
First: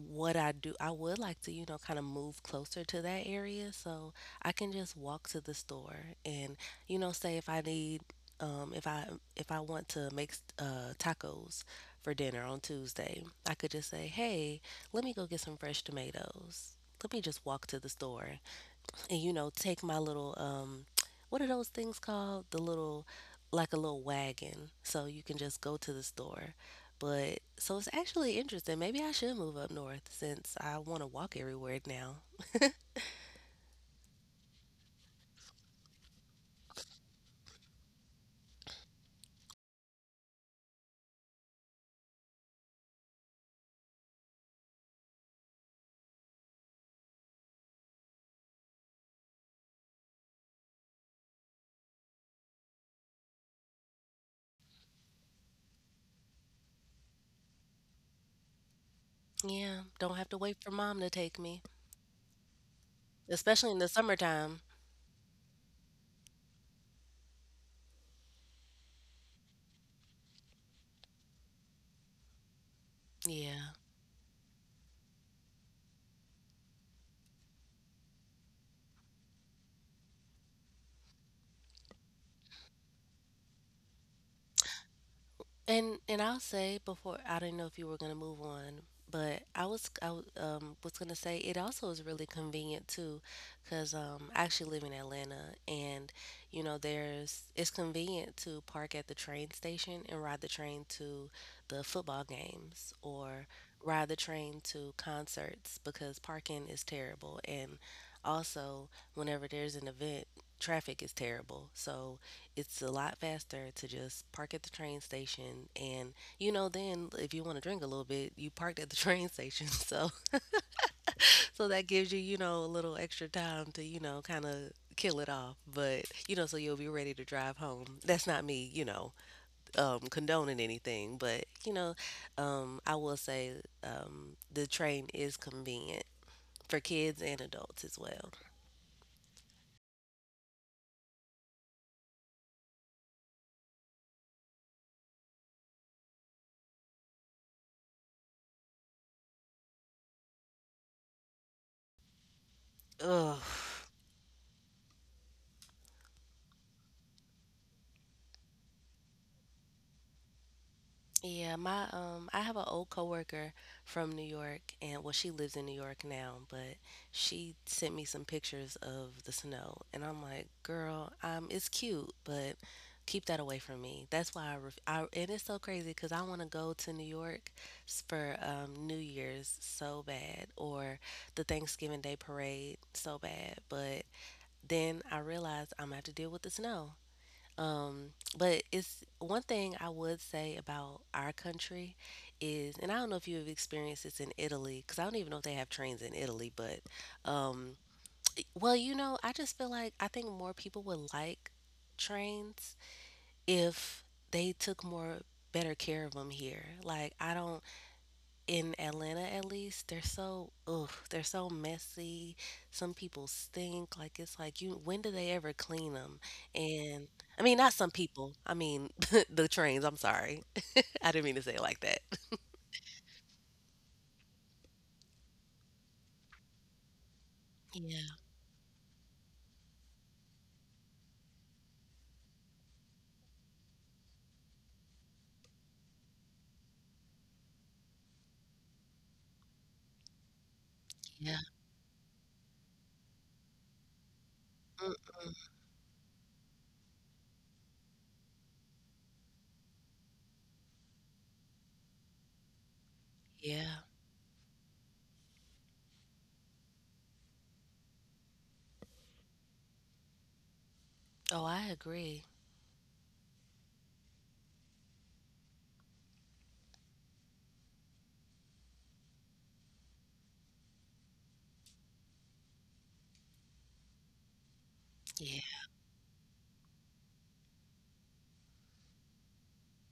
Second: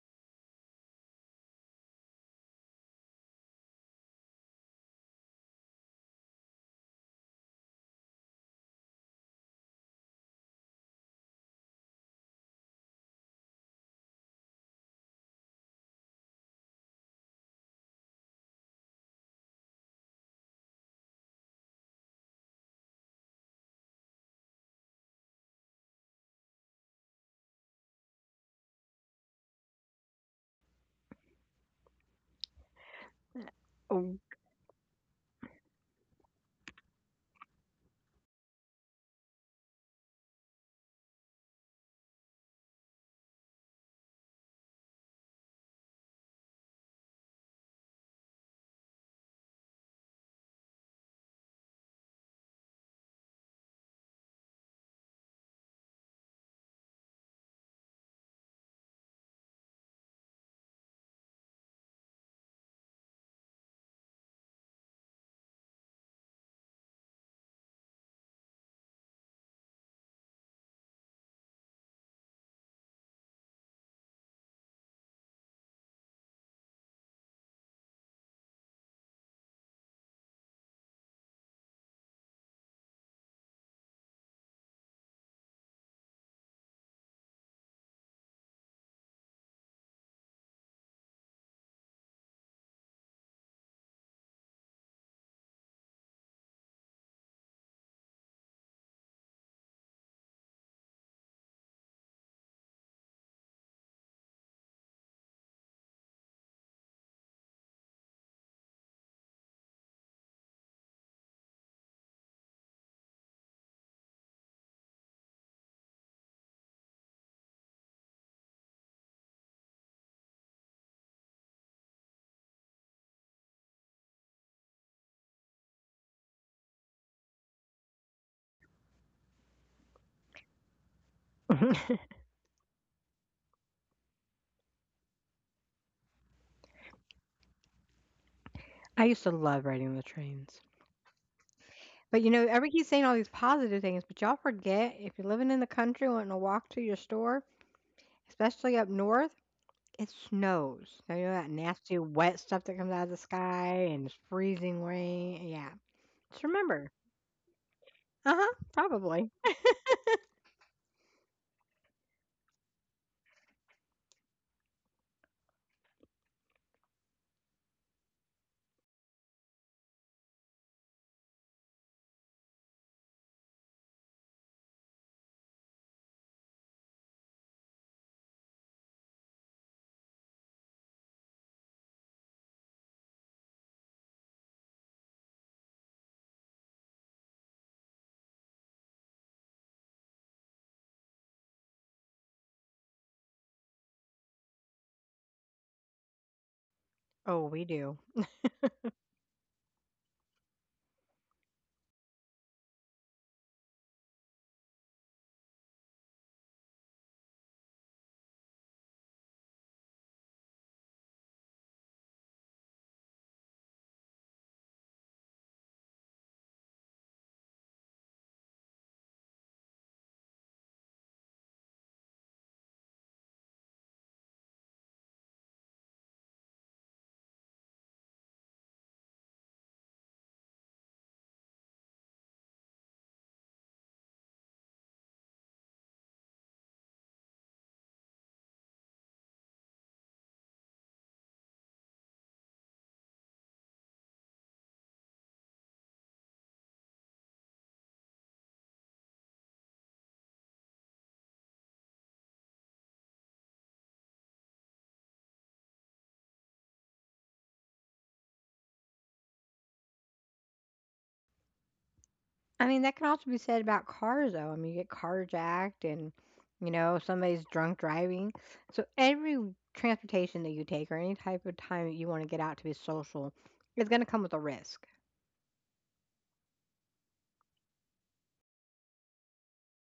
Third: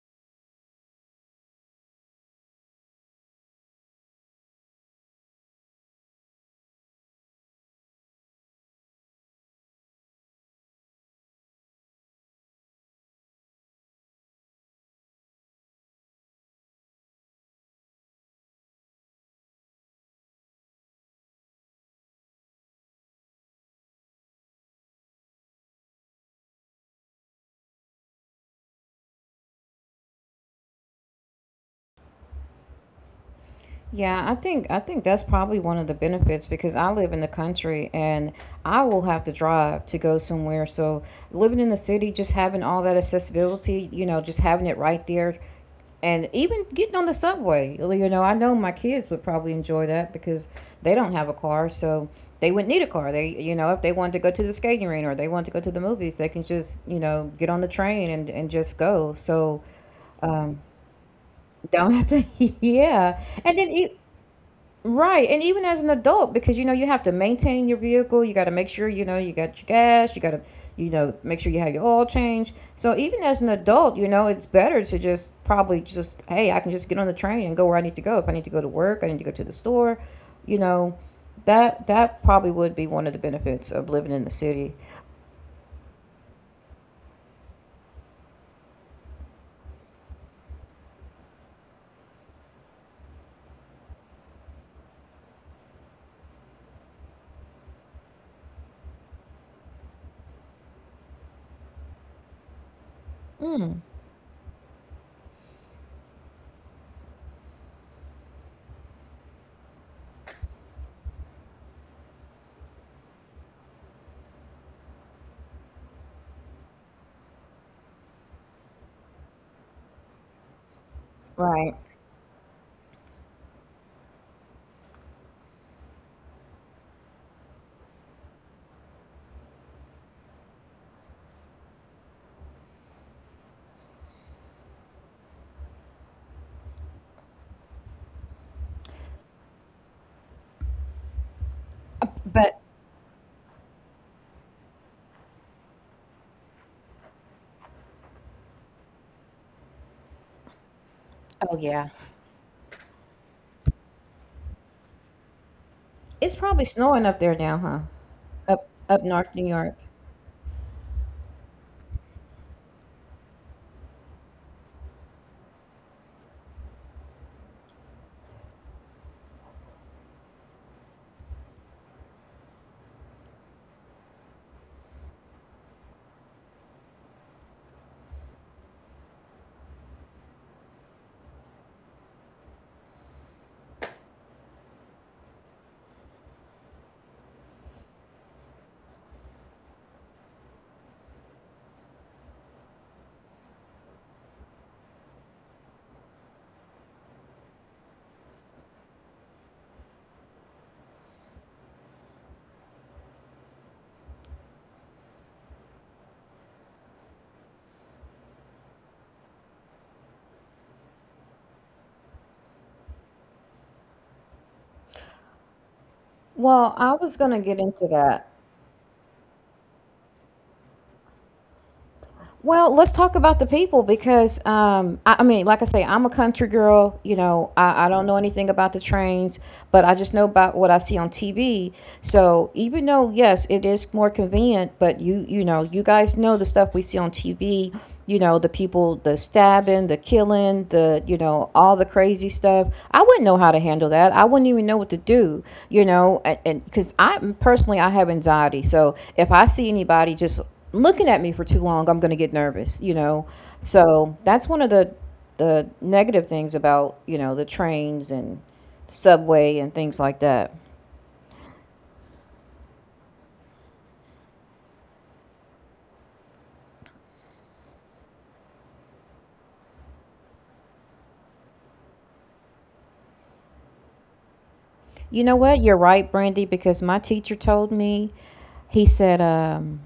what I do. I would like to, you know, kind of move closer to that area so I can just walk to the store and, you know, say if I need um if I if I want to make uh tacos for dinner on Tuesday, I could just say, "Hey, let me go get some fresh tomatoes." Let me just walk to the store and, you know, take my little um what are those things called, the little, like a little wagon, so you can just go to the store. But so it's actually interesting, maybe I should move up north since I want to walk everywhere now.
Oh,
Yeah, I think I think that's probably one of the benefits because I live in the country and I will have to drive to go somewhere. So living in the city, just having all that accessibility, you know, just having it right there, and even getting on the subway. You know, I know my kids would probably enjoy that because they don't have a car, so they wouldn't need a car. They, you know, if they wanted to go to the skating rink or they want to go to the movies, they can just, you know, get on the train and and just go. So
Yeah, don't have to wait
um,
for mom to take me.
don't have to, yeah. And
Especially
then
in the
e-
summertime.
Right. And even as an adult, because you know, you have to maintain your vehicle, you got to make sure, you know, you got your gas, you got to, you know, make sure you have your oil change. So even as an
Yeah.
adult, you know, it's better to just probably just, hey, I can just get on the train and go where I need to go. If I need to go to work, I need to go to the store, you know, that that probably would be one of the benefits of living in the city.
And and I'll say before I didn't know if you were gonna move on, but I was I w- um was gonna say it also is really convenient too, cause um I actually live in Atlanta and you know there's it's convenient to park at the train station and ride the train to the football games or
Mm,
ride the train to concerts because parking is terrible. And also, whenever there's an event, traffic is terrible. So it's a lot faster to just park at the train station and, you know, then if you want to drink a little bit, you parked at the train station. So so
right.
that gives you, you know, a little extra time to, you know, kind of kill it off. But, you know, so you'll be ready to drive home. That's not me, you know, um condoning anything, but you know, um I will say um the train is convenient for kids and adults as well.
I used to love riding the trains. But, you know,
But
everybody keeps saying all these positive things, but y'all forget if you're living in the country wanting to walk to your store, especially up north, it snows. Now, you know that
oh yeah.
nasty wet stuff that comes out of the
Ugh.
sky, and it's freezing rain. Yeah.
It's
Just
probably
remember.
snowing up there now, huh?
Uh-huh.
Up up
Probably.
north New York.
Yeah, my um I have an old coworker from New York and well she lives in New York now, but she sent me some pictures of the snow and I'm like, "Girl, um it's cute, but keep that away from me." That's why I, ref- I and it's so crazy cuz I want to go to New York s- for um New Year's so bad or the Thanksgiving Day parade so bad, but then I realized I'm gonna have to deal with the snow. Um, but it's one thing I would say about our country is, and I don't know if you have experienced this in Italy, because I don't even know if they have trains in Italy, but
Oh, we
um,
do.
well, you know, I just feel like I think more people would like trains if they took more better care of them here. Like, I don't in Atlanta at least, they're so ugh, they're so messy. Some people stink. Like it's like you when do they ever clean them?
Well, I
And
was gonna
I mean,
get
not
into
some
that.
people. I mean the trains. I'm sorry. I didn't mean to say it like that.
Well, let's talk about the people because, um, I, I mean, like I say, I'm a country girl. You know, I, I don't know
Yeah.
anything about the trains, but I just know about what I see on T V. So even though, yes, it is more convenient, but you, you know, you guys know the stuff we see on T V. You know, the people, the stabbing, the killing, the, you
Yeah.
know, all the crazy stuff. I wouldn't know how to handle that. I wouldn't even know
Mm,
what to do, you know, and because I personally, I have anxiety. So if I see anybody just, looking at me for too long, I'm going to get nervous, you know.
yeah.
So that's one of the the negative things about, you know, the trains and subway and things like that.
Oh, I agree.
I mean, that can also be said about cars, though. I mean, you get carjacked, and, you know, somebody's drunk driving. So every transportation that you take, or any type of time that you want to get out to be social, is going to come with a risk.
You
Yeah.
know what? You're right, Brandy, because my teacher told me, he said um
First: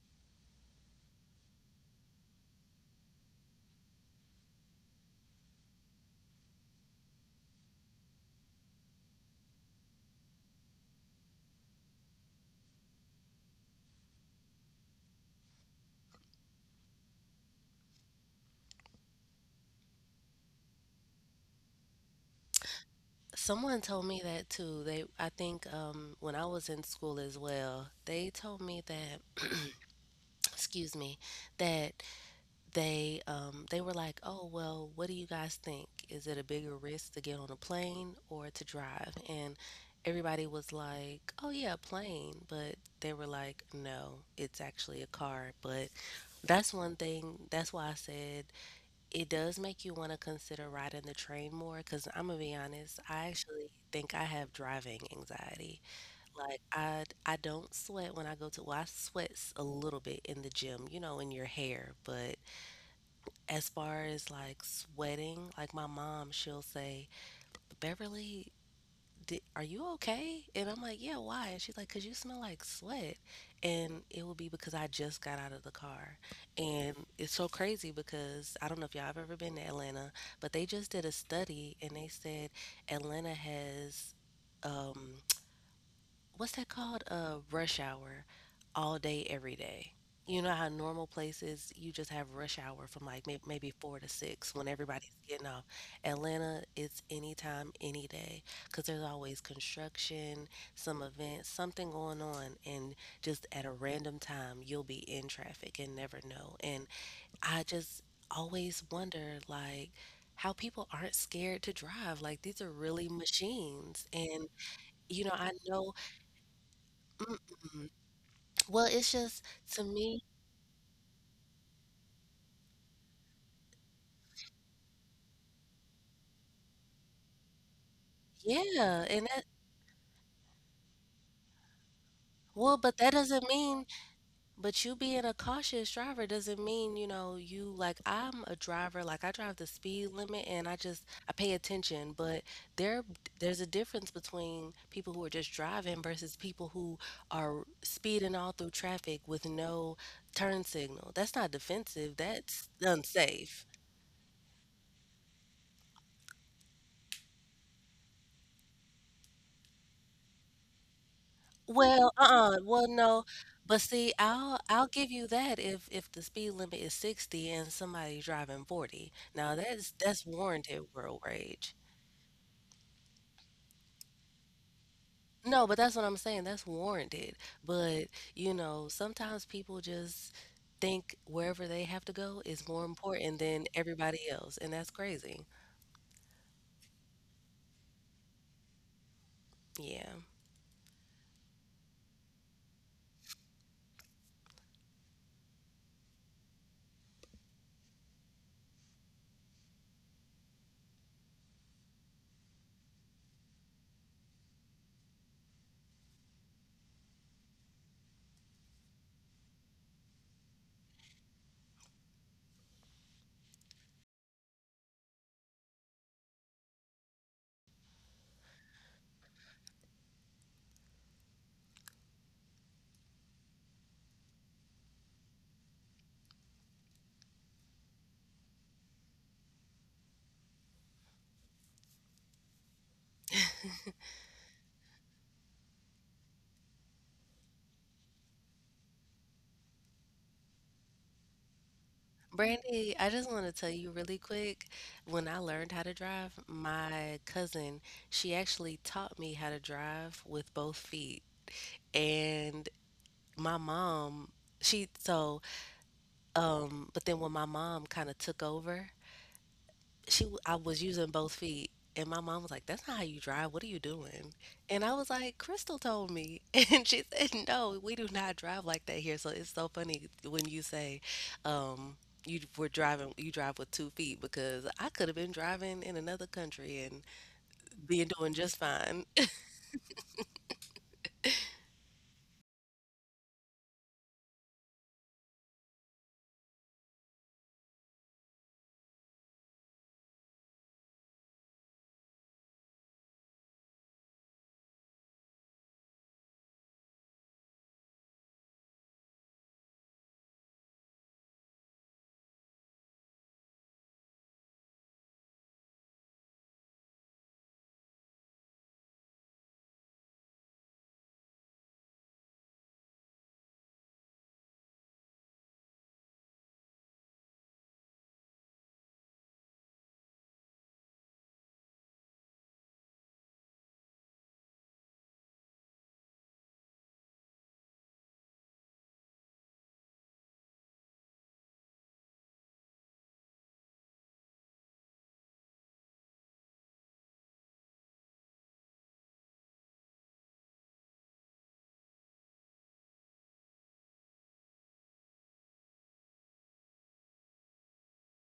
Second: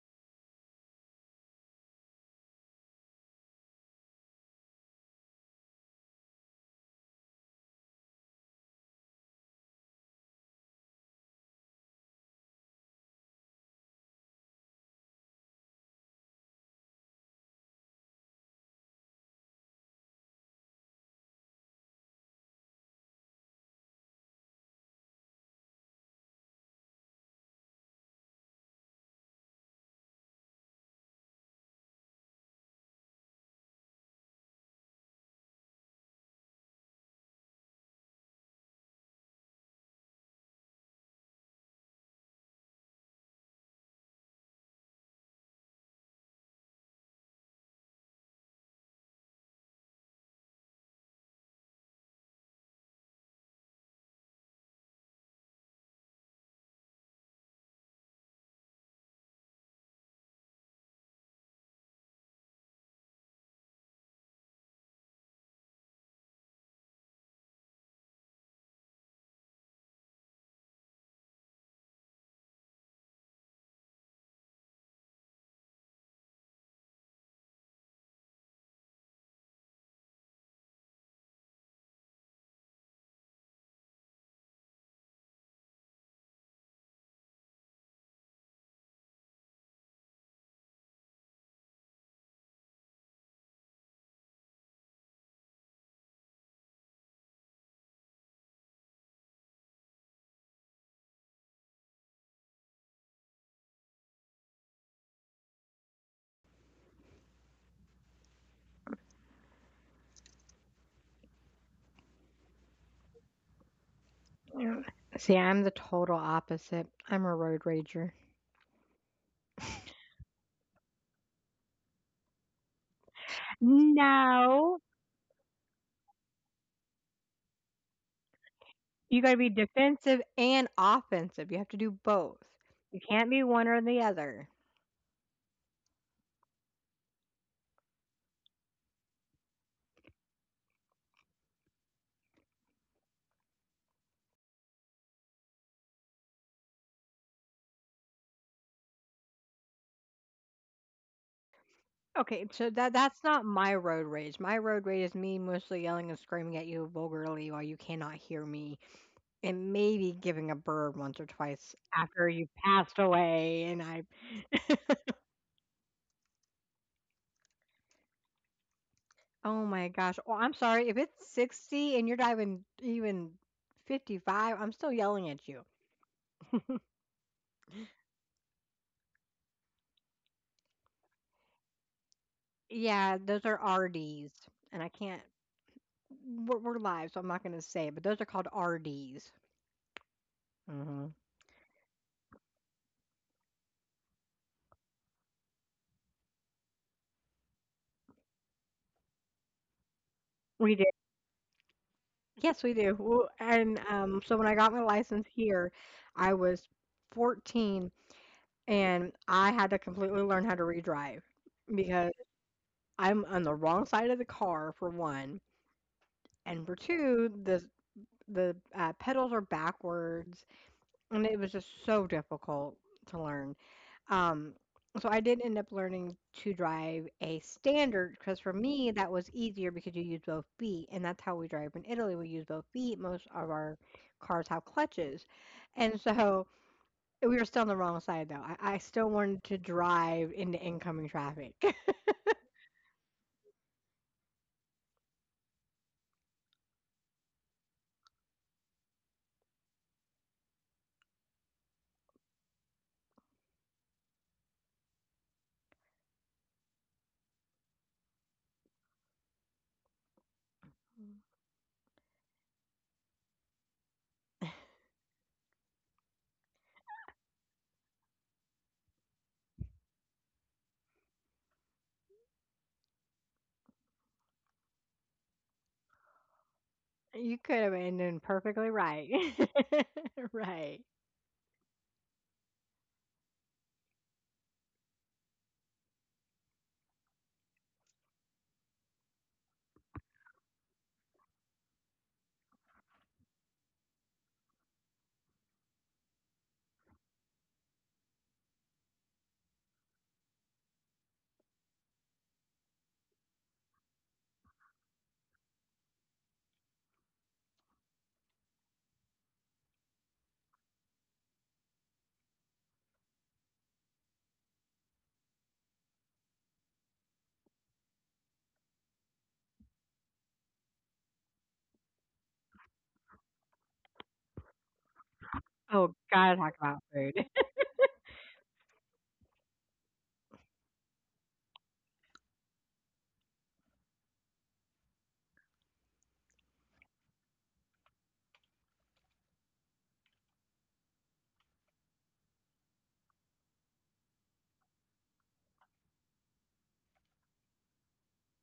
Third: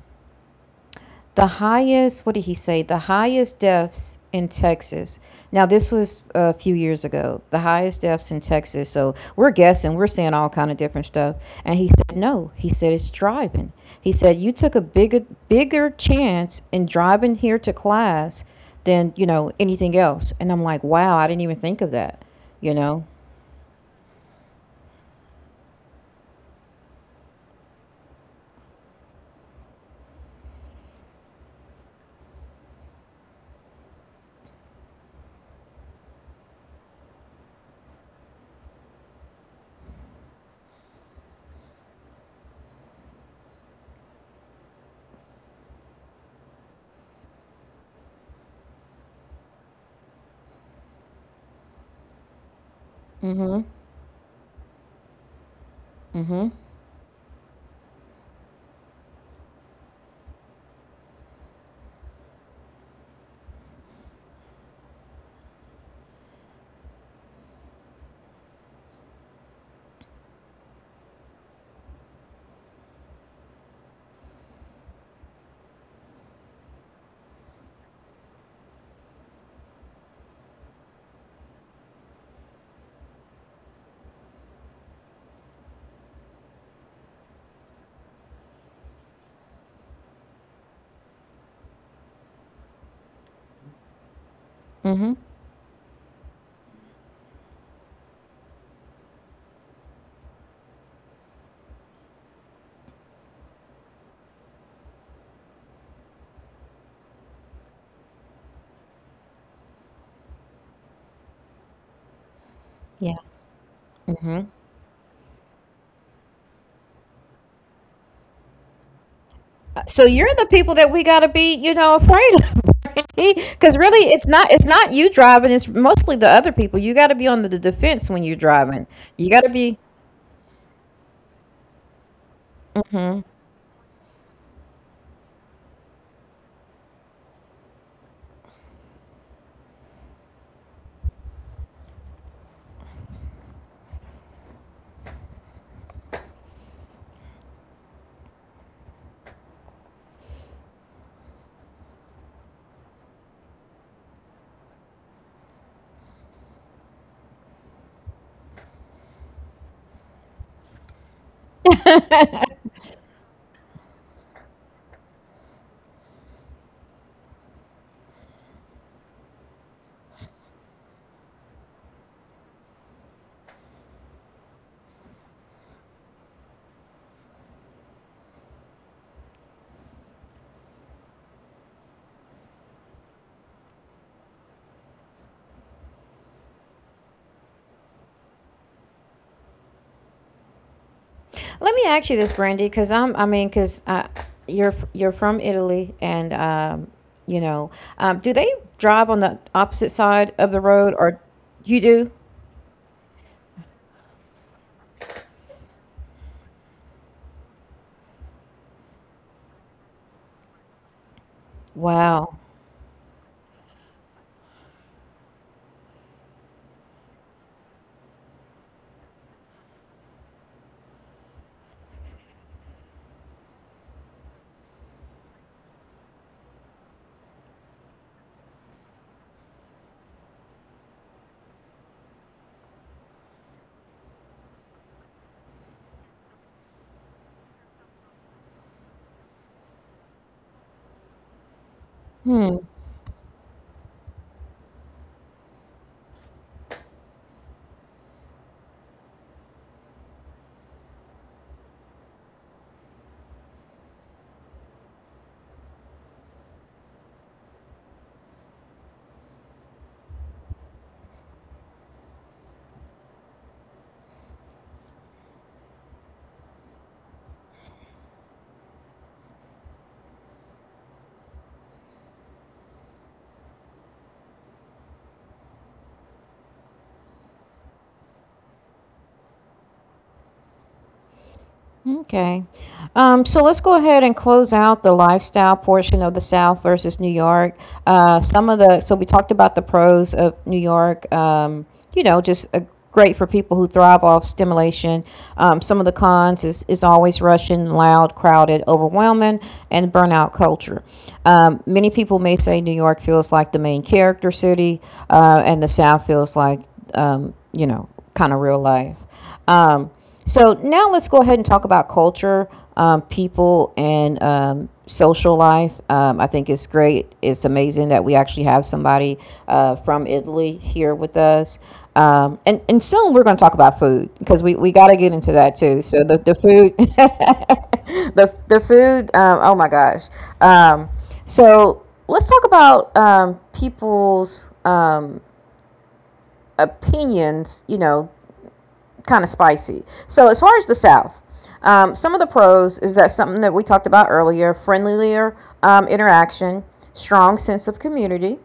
the highest, what did he say? The highest deaths in Texas. Now, this was a few years ago. The highest deaths in Texas. So we're guessing, we're saying all kind of different stuff. And he said no. He said it's driving. He said you took a bigger bigger chance in driving here to class than you know anything else. And I'm like, wow, I didn't even think of that. You know?
Someone told me that too. They I think um when I was in school as well, they told me that excuse me, that they um, they were like, "Oh well, what do you guys think? Is it a bigger risk to get on a plane or to drive?" And everybody was like, "Oh yeah, a plane," but they were like, "No, it's actually a car." But that's one thing. That's why I said it does make you want to consider riding the train more. Because I'm gonna be honest, I
Mm-hmm.
actually think I have driving anxiety.
Mm-hmm.
Like I I don't sweat when I go to. Well, I sweats a little bit in the gym, you know, in your hair, but as far as like sweating, like my mom, she'll say, Beverly, di are you okay? And I'm like, yeah, why? And she's like, because you smell like sweat. And it will be because I just got out of the car. And it's so crazy because I don't know if y'all have ever been to Atlanta, but they just did a study and they said Atlanta has. Um, what's that called? A rush hour all day, every day. You know how normal places you just have rush hour from like may- maybe four to six when everybody's
Mm-hmm.
getting off. Atlanta, it's anytime, any day because there's always construction, some event, something going on, and just at a random time, you'll be in traffic and never know. And I just always wonder, like, how people aren't scared to drive. Like, these are really
Yeah.
machines.
Mm-hmm.
And,
Yeah.
you know,
See,
I
I'm the
know.
total opposite. I'm a road rager.
Well, it's just to
So
me,
you're the people that we gotta be, you know, afraid of. Because really, it's not it's
No,
not you driving. It's mostly the other people. You got to be on the, the defense when you're driving.
yeah,
you
and
You
got to
that
got to
be
be.
defensive and offensive. You have to do both.
well, but
You
that
Hmm.
can't be
doesn't
one or
mean
the other.
but you being a cautious driver doesn't mean, you know, you like I'm a driver, like I drive the speed limit and I just I pay attention, but there there's a difference between people who are just driving versus people who are speeding all through traffic with no turn signal. That's not defensive,
Okay,
that's
so that that's not
unsafe.
my road rage. My road rage is me mostly yelling and screaming at you vulgarly while you cannot hear me, and maybe giving a bird once or twice
Well,
after you
uh-uh. Well,
passed
no.
away.
But
And I,
see, I'll I'll give you that if if the speed limit is sixty and somebody's driving forty. Now
oh my
that's
gosh,
that's
oh, I'm
warranted
sorry, if
road
it's
rage.
sixty and you're diving even fifty-five, I'm still yelling at
No,
you.
but that's what I'm saying. That's warranted. But, you know, sometimes people just think wherever they have to go is more
Yeah,
important
those are
than everybody
R Ds,
else, and
and I
that's
can't.
crazy.
We're, we're live, so I'm not going to say it, but those are called R Ds.
Yeah.
Mm-hmm.
Let me ask you this, Brandy, because I'm I mean, because uh, you're f- you're from Italy, and um, you know, um, do they drive on the opposite side of the
We did.
road, or you do?
Yes, we do. Well, and um, so when I got my license here, I was fourteen and I had to completely learn how to redrive, because
Wow.
I'm on the wrong side of the car, for one, and for two, the the uh, pedals are backwards, and it was just so difficult to learn. Um, so I did end up learning to drive a standard, because for me that was easier, because you use both feet, and that's how we drive in Italy. We use both feet. Most of our cars have clutches, and so we were still on the wrong side, though. I, I still wanted to drive into incoming traffic.
Brandy, I just want to tell you really quick, when I learned how to drive, my cousin, she actually taught me how to drive with both feet. And my mom, she so um but then when my mom kind of took over, she w- I was using both feet and my mom was like, "That's not how you drive. What are you doing?" And I was like, "Crystal told me." And she said, "No, we do not drive like that here." So it's so funny when you say, um, you were driving you drive with two feet because I could have been driving in another country and
You could have
being
ended
doing just
perfectly right.
fine.
Right.
Okay. Um, so let's go ahead and close out the lifestyle portion of the South versus New York. Uh, some of the, so we talked about the pros of New York, um, you know, just a, great for people who thrive off stimulation. Um, some of the cons is, is always rushing, loud, crowded, overwhelming, and burnout culture. Um, many people may say New York feels like the main character city, uh, and the South feels like, um, you know, kind of real life. Um, so now let's go ahead and talk about culture, um, people, and um, social life. Um, I think it's great. It's amazing that we actually have somebody uh, from Italy here with us. Um, and, and soon we're going to talk about food because we, we got to get into that too.
Oh,
So the, the
gotta talk
food,
about food.
the, the food, um, oh my gosh. Um, so let's talk about um, people's uh, opinions, you know, kind of spicy. So as far as the South, um, some of the pros is that something that we talked about earlier: friendlier um, interaction, strong sense of community,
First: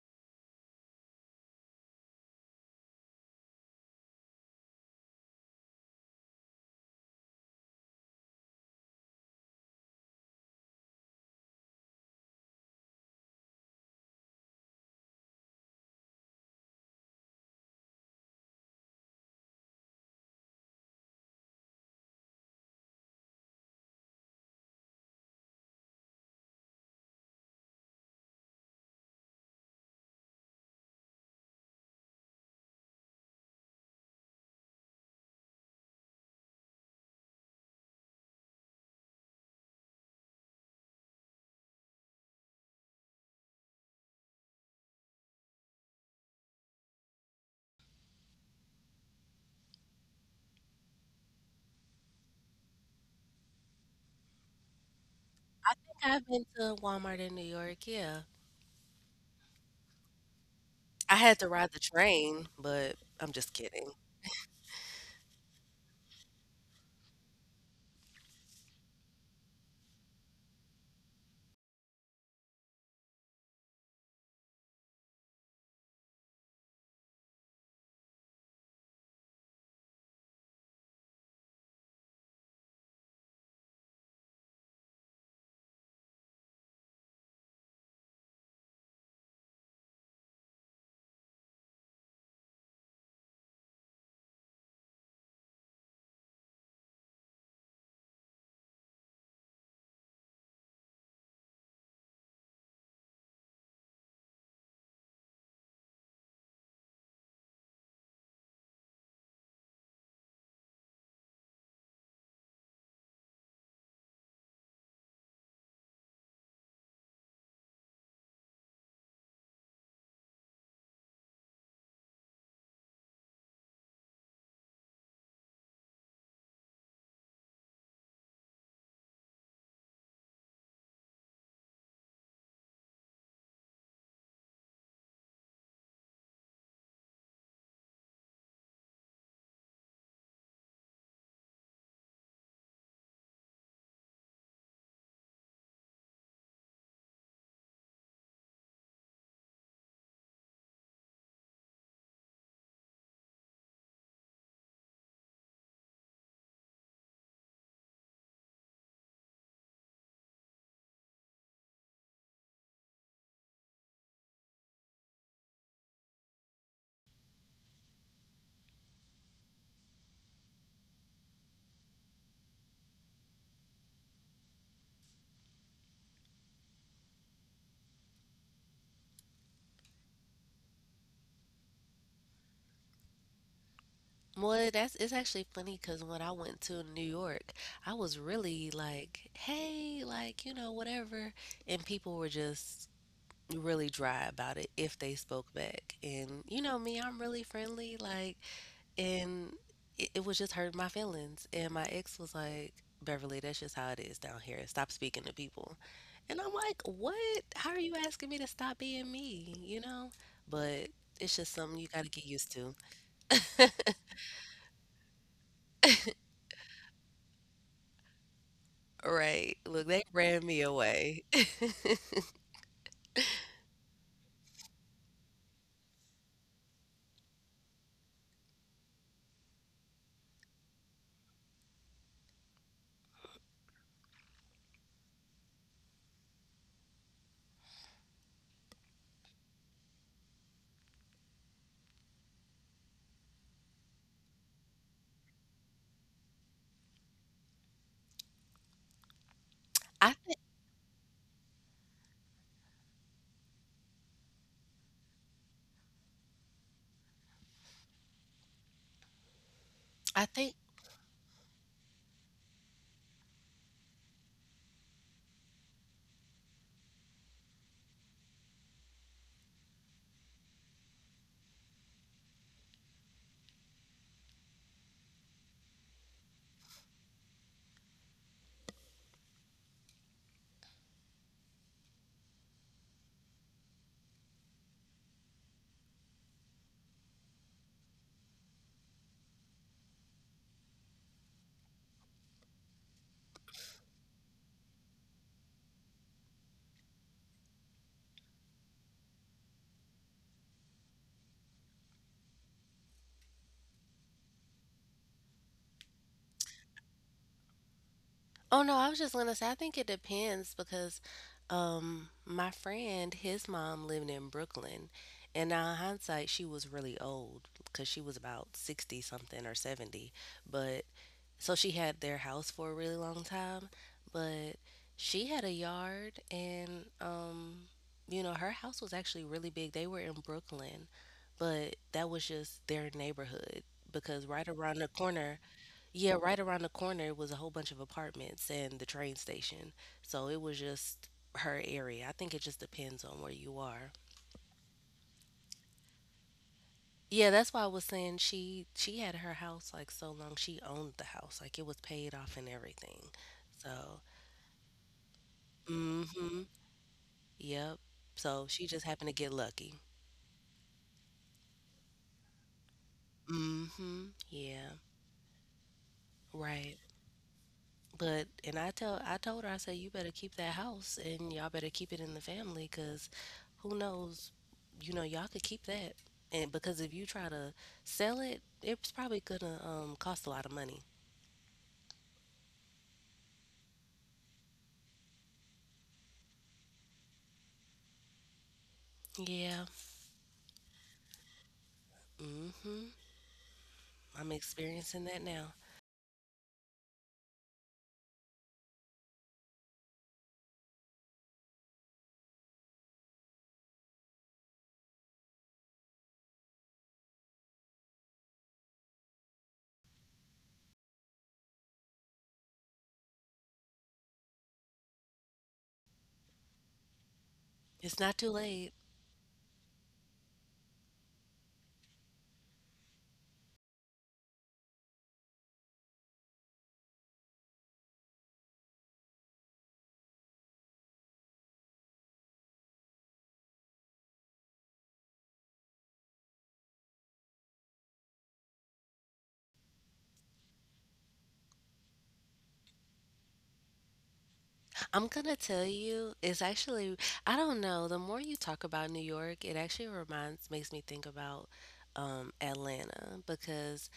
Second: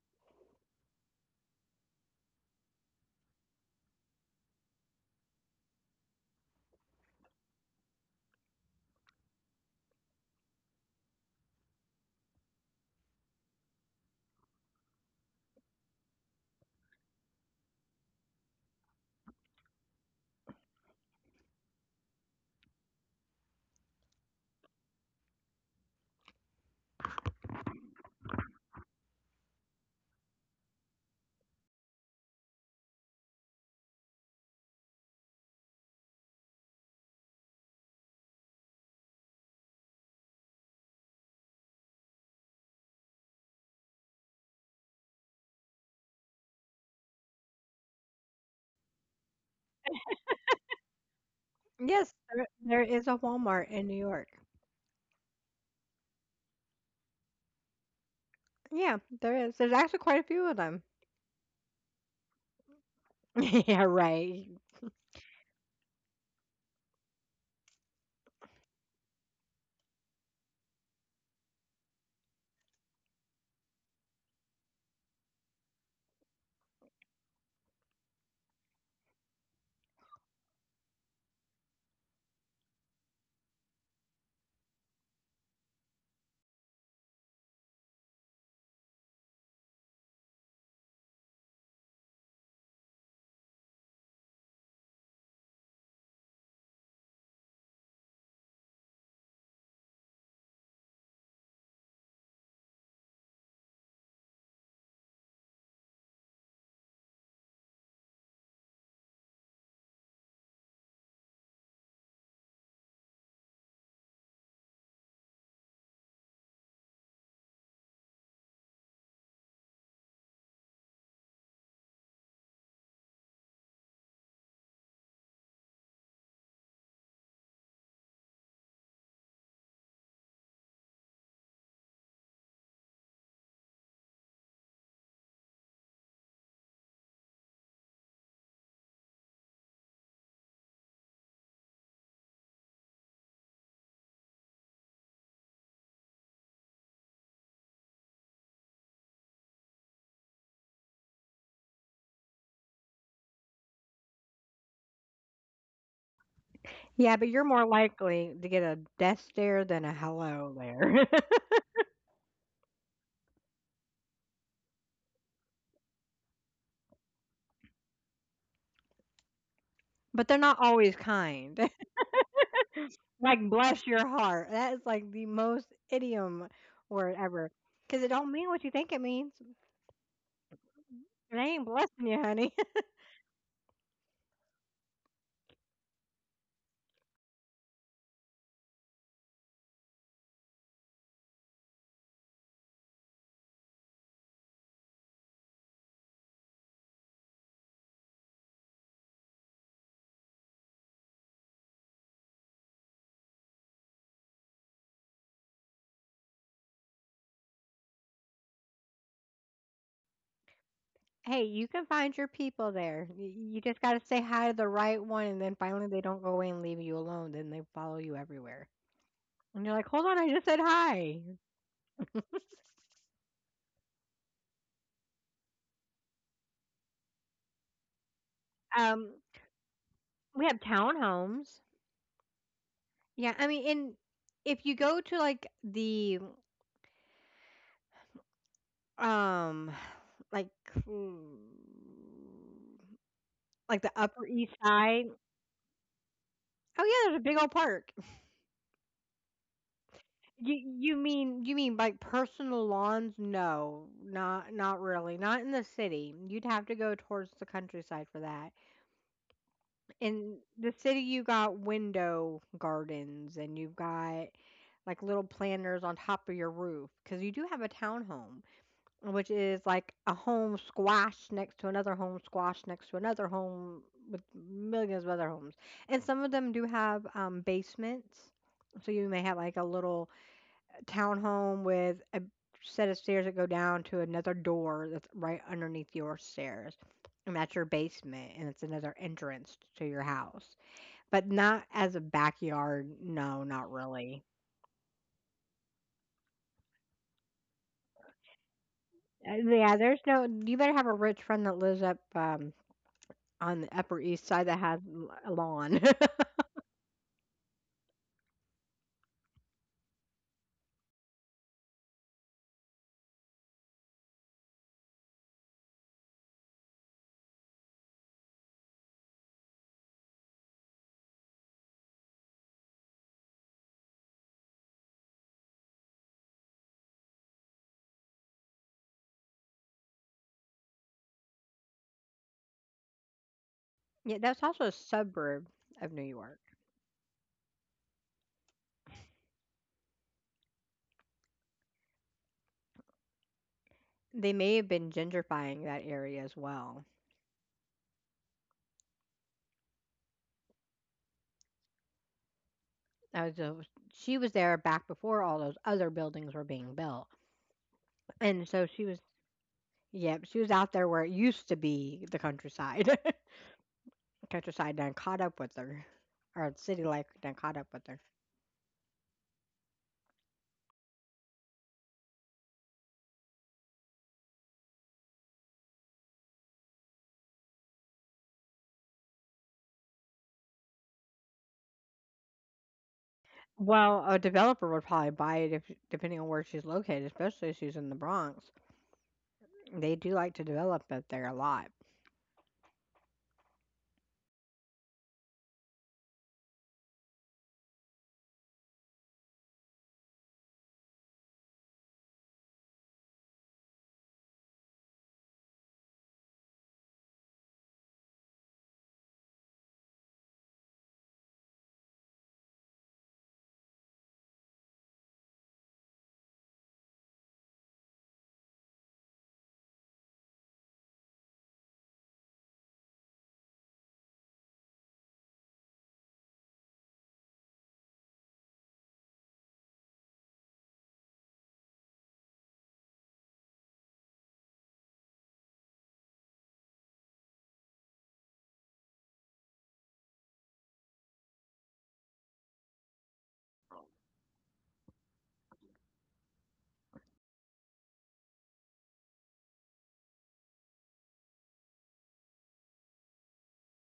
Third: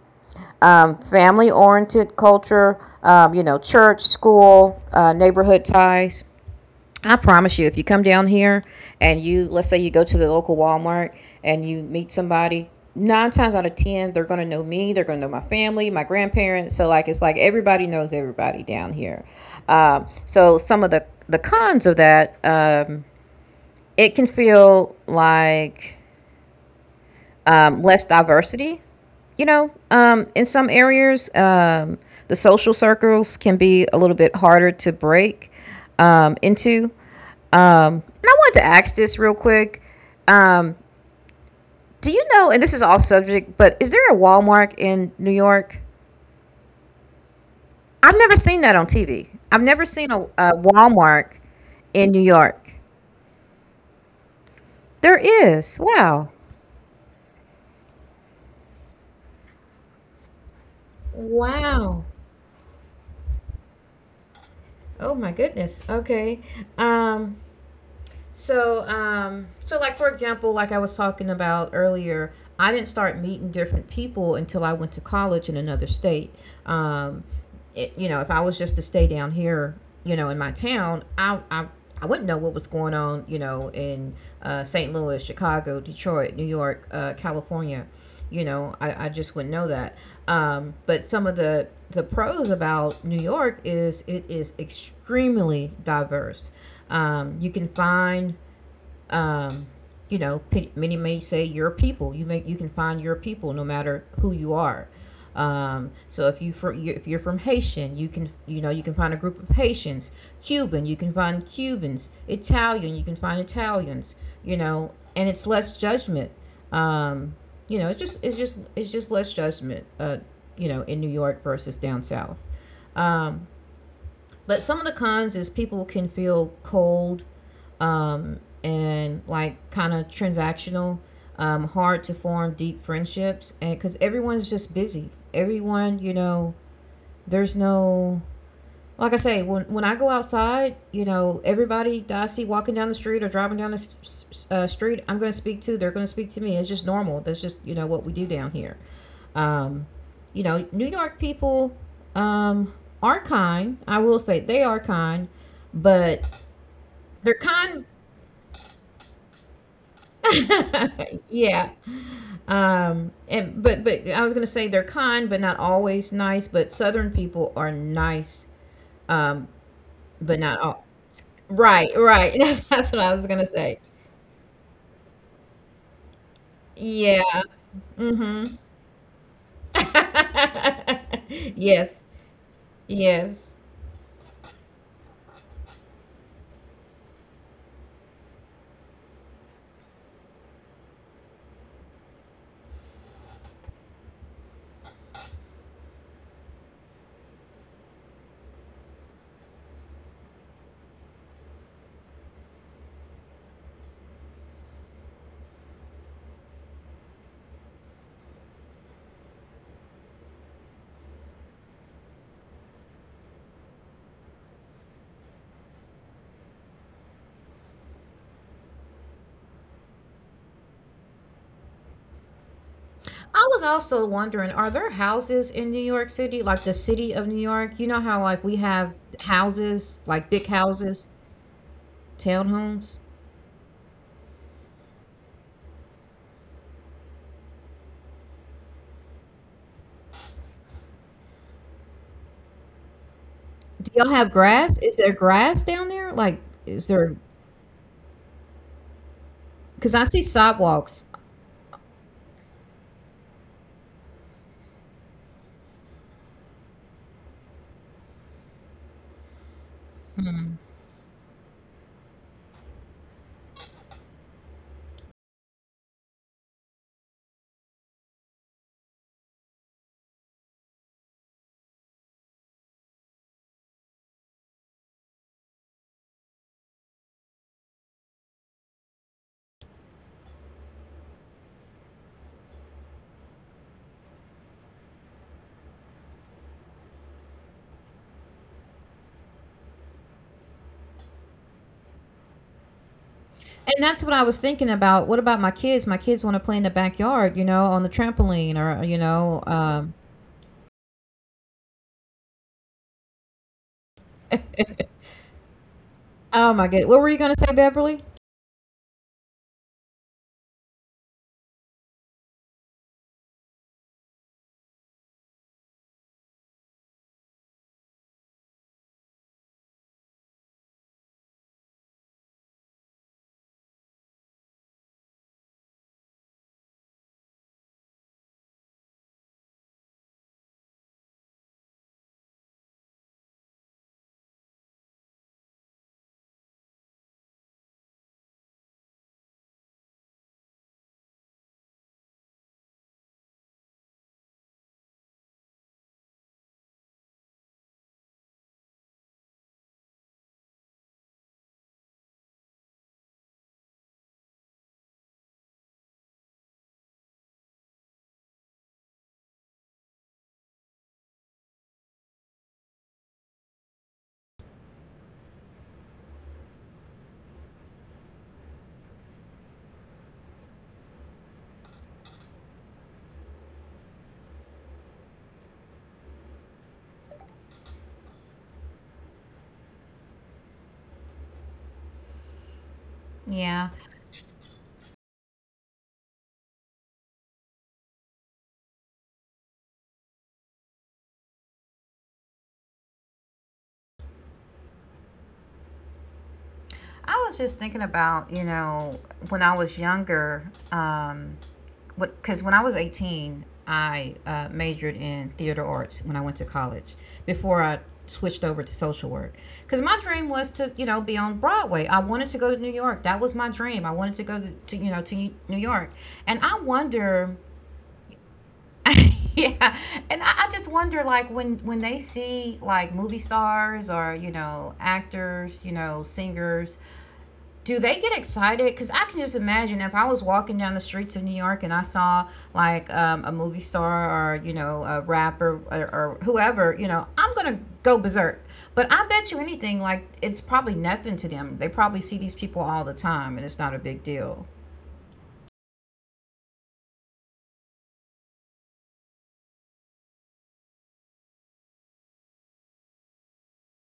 um, family-oriented culture. Um, you know, church, school, uh, neighborhood ties. I promise you, if you come down here and you, let's say you go to the local Walmart and you meet somebody, nine times out of ten, they're going to know me. They're going to know my family, my grandparents. So, like, it's like everybody knows everybody down here. Um, so, some of the, the cons of that, um, it can feel like um, less diversity. You know, um, in some areas, um, the social circles can be a little bit harder to break um, into. Um, and I wanted to ask this real quick. Um, do you know, and this is off subject, but is there a Walmart in New York? I've never seen that on T V. I've never seen a, a Walmart in
Yes,
New
there,
York.
there is a Walmart in New York.
There is.
I've
Wow.
been to Walmart in New York, yeah.
Yeah, there is. There's actually quite a few of them.
I had to ride the
Wow.
train, but I'm just
Yeah,
kidding.
right.
Oh my goodness. Okay. Um So, um, so like for example, like I was talking about earlier, I didn't start meeting different people until I went to college in another state. Um, it, you know, if I was just to stay down here, you know, in my town, I, I, I wouldn't know what was going on, you know, in uh, Saint Louis, Chicago, Detroit, New York, uh, California. You know, I, I just wouldn't know that. Um, but some of the the pros about New York is it is extremely diverse. Um, you can find, um, you know, many may say your people. You may you can find your people no matter who you are. Um, so if you for if you're from Haitian, you can you know you can find a group of Haitians. Cuban, you can find Cubans. Italian, you can find Italians. You know, and it's less judgment. Um, you know, it's just it's just it's just less judgment. Uh, you know, in New York versus down south. Um, but some of the cons is people can feel cold, um, and like kind of transactional, um, hard to form deep friendships, and because everyone's just busy. Everyone, you know, there's no like I say when when I go outside, you know, everybody that I see walking down the street or driving down the s- s- uh, street, I'm going to speak to. They're going to speak to me. It's just normal. That's just you know what we do down here. You know, New York people um, are kind. I will say they are kind, but
Yeah, but
they're
you're more
kind.
likely to get a death stare than a hello there.
Yeah. Um, and but but I was gonna say they're kind, but not always nice. But Southern people are nice,
But they're
but
not
not all.
always kind.
Right, right. That's, that's what I was
Like,
gonna say.
bless your heart. That is like the most idiom word
Yeah.
ever. Because it don't mean
Mm-hmm.
what you think it means. It ain't
Yes.
blessing you, honey.
Yes.
Well, that's it's actually funny because when I went to New York, I was really like, hey, like, you know, whatever. And people were just really dry about it if they spoke back. And you know me, I'm really friendly, like, and it, it was just hurting my feelings. And my ex was like, Beverly, that's just how it is down here. Stop speaking to people. And I'm like, what? How are you asking me to stop being me? You know? But it's
Hey,
just
you
something you
can
got to
find
get
your
used to.
people there. Y- You just got to say hi to the right one, and then finally they don't go away and leave you alone. Then they follow you everywhere.
Right.
And you're
Look,
like,
they
hold on, I
ran
just
me
said
away.
hi.
I was also wondering, are there houses in New York City, like the city of New York? You know how like we have
Um,
houses, like
we
big
have
houses,
townhomes.
townhomes?
Yeah, I mean, and if you go to, like, the um like, mm, like the
Do y'all
Upper
have
East
grass? Is
Side,
there grass down there? Like,
oh
is
yeah, there's
there?
a big old park.
Because
I
I see
think
You you
sidewalks.
mean you mean like, personal lawns? No, not not really. Not in the city. You'd have to go towards the countryside for that.
I
In
think
the city, you got window gardens, and you've got, like, little planters on top of your roof, because you do have a townhome, which is like a home squash next to another home squash next to another home, with millions of other homes. And some of them do have um, basements. So you may have, like, a little townhome with a set of stairs that go down to another door that's right underneath your stairs. And that's your basement, and it's another entrance to your house, but not as a backyard. No, not
And that's what I
really.
was thinking about. What about my kids? My kids want to play in the backyard, you know, on the trampoline or, you
Uh,
know,
Yeah,
um,
there's no. You better have a rich friend that lives up um, on the Upper East Side that has l- a lawn.
oh my God. What were you going to say, Beverly?
oh no, I was just gonna say I think it depends because um my friend, his mom lived in Brooklyn and now in hindsight she was really old because she was about sixty something or seventy. But So She had their house for a really long time, but she had a yard and um you know, her house was actually really big. They were in Brooklyn, but that was just their neighborhood because
Yeah,
right
that's also
around
a
the corner,
suburb of
yeah,
New
right
York.
around the corner was a whole bunch of apartments and the train station. So it was just her area. I think it just depends on where you are.
They may have been gentrifying that area as well.
Yeah, that's why I was saying she she had her house like so long she owned the house. Like it was paid off and everything.
I was, uh,
So
she was there back before all those other
mm-hmm.
buildings were being built,
Yep. So
and
she
so
just
she
happened
was.
to get lucky.
Yep, she was out there where it used to be the countryside.
Mm-hmm.
The
Yeah.
countryside done caught up with her, or the
Right.
city life done caught up with her.
But and I tell I told her, I said, you better keep that house and y'all better keep it in the family because who knows, you know, y'all could keep that, and because if you try to sell it, it's probably gonna um cost a lot of money.
Yeah.
Well, a developer would probably buy it if, depending on where she's located, especially if she's in the Bronx.
Yeah.
They do like to develop up there a lot.
Mm-hmm. I'm experiencing that now.
I was just thinking about, you know, when I was younger, um, what, because when I was eighteen, I uh, majored in theater arts when I went to college before I switched over to social work. Because my dream was to, you know, be on Broadway. I wanted to go to New York. That was my dream. I wanted to go to, to you know, to New York. And I wonder.
It's not too late.
Yeah, and I, I just wonder like when when they see like movie stars or you know actors, you know, singers, do they get excited? Because I can just imagine if I was walking down the streets of New York and I saw like um, a movie star or you know a rapper, or, or whoever, you know, I'm gonna go berserk. But I bet you anything like it's probably nothing to them. They probably see these people all the time and it's not a big deal.
I'm gonna tell you, it's actually, I don't know, the more you talk about New York, it actually reminds, makes me think about um, Atlanta because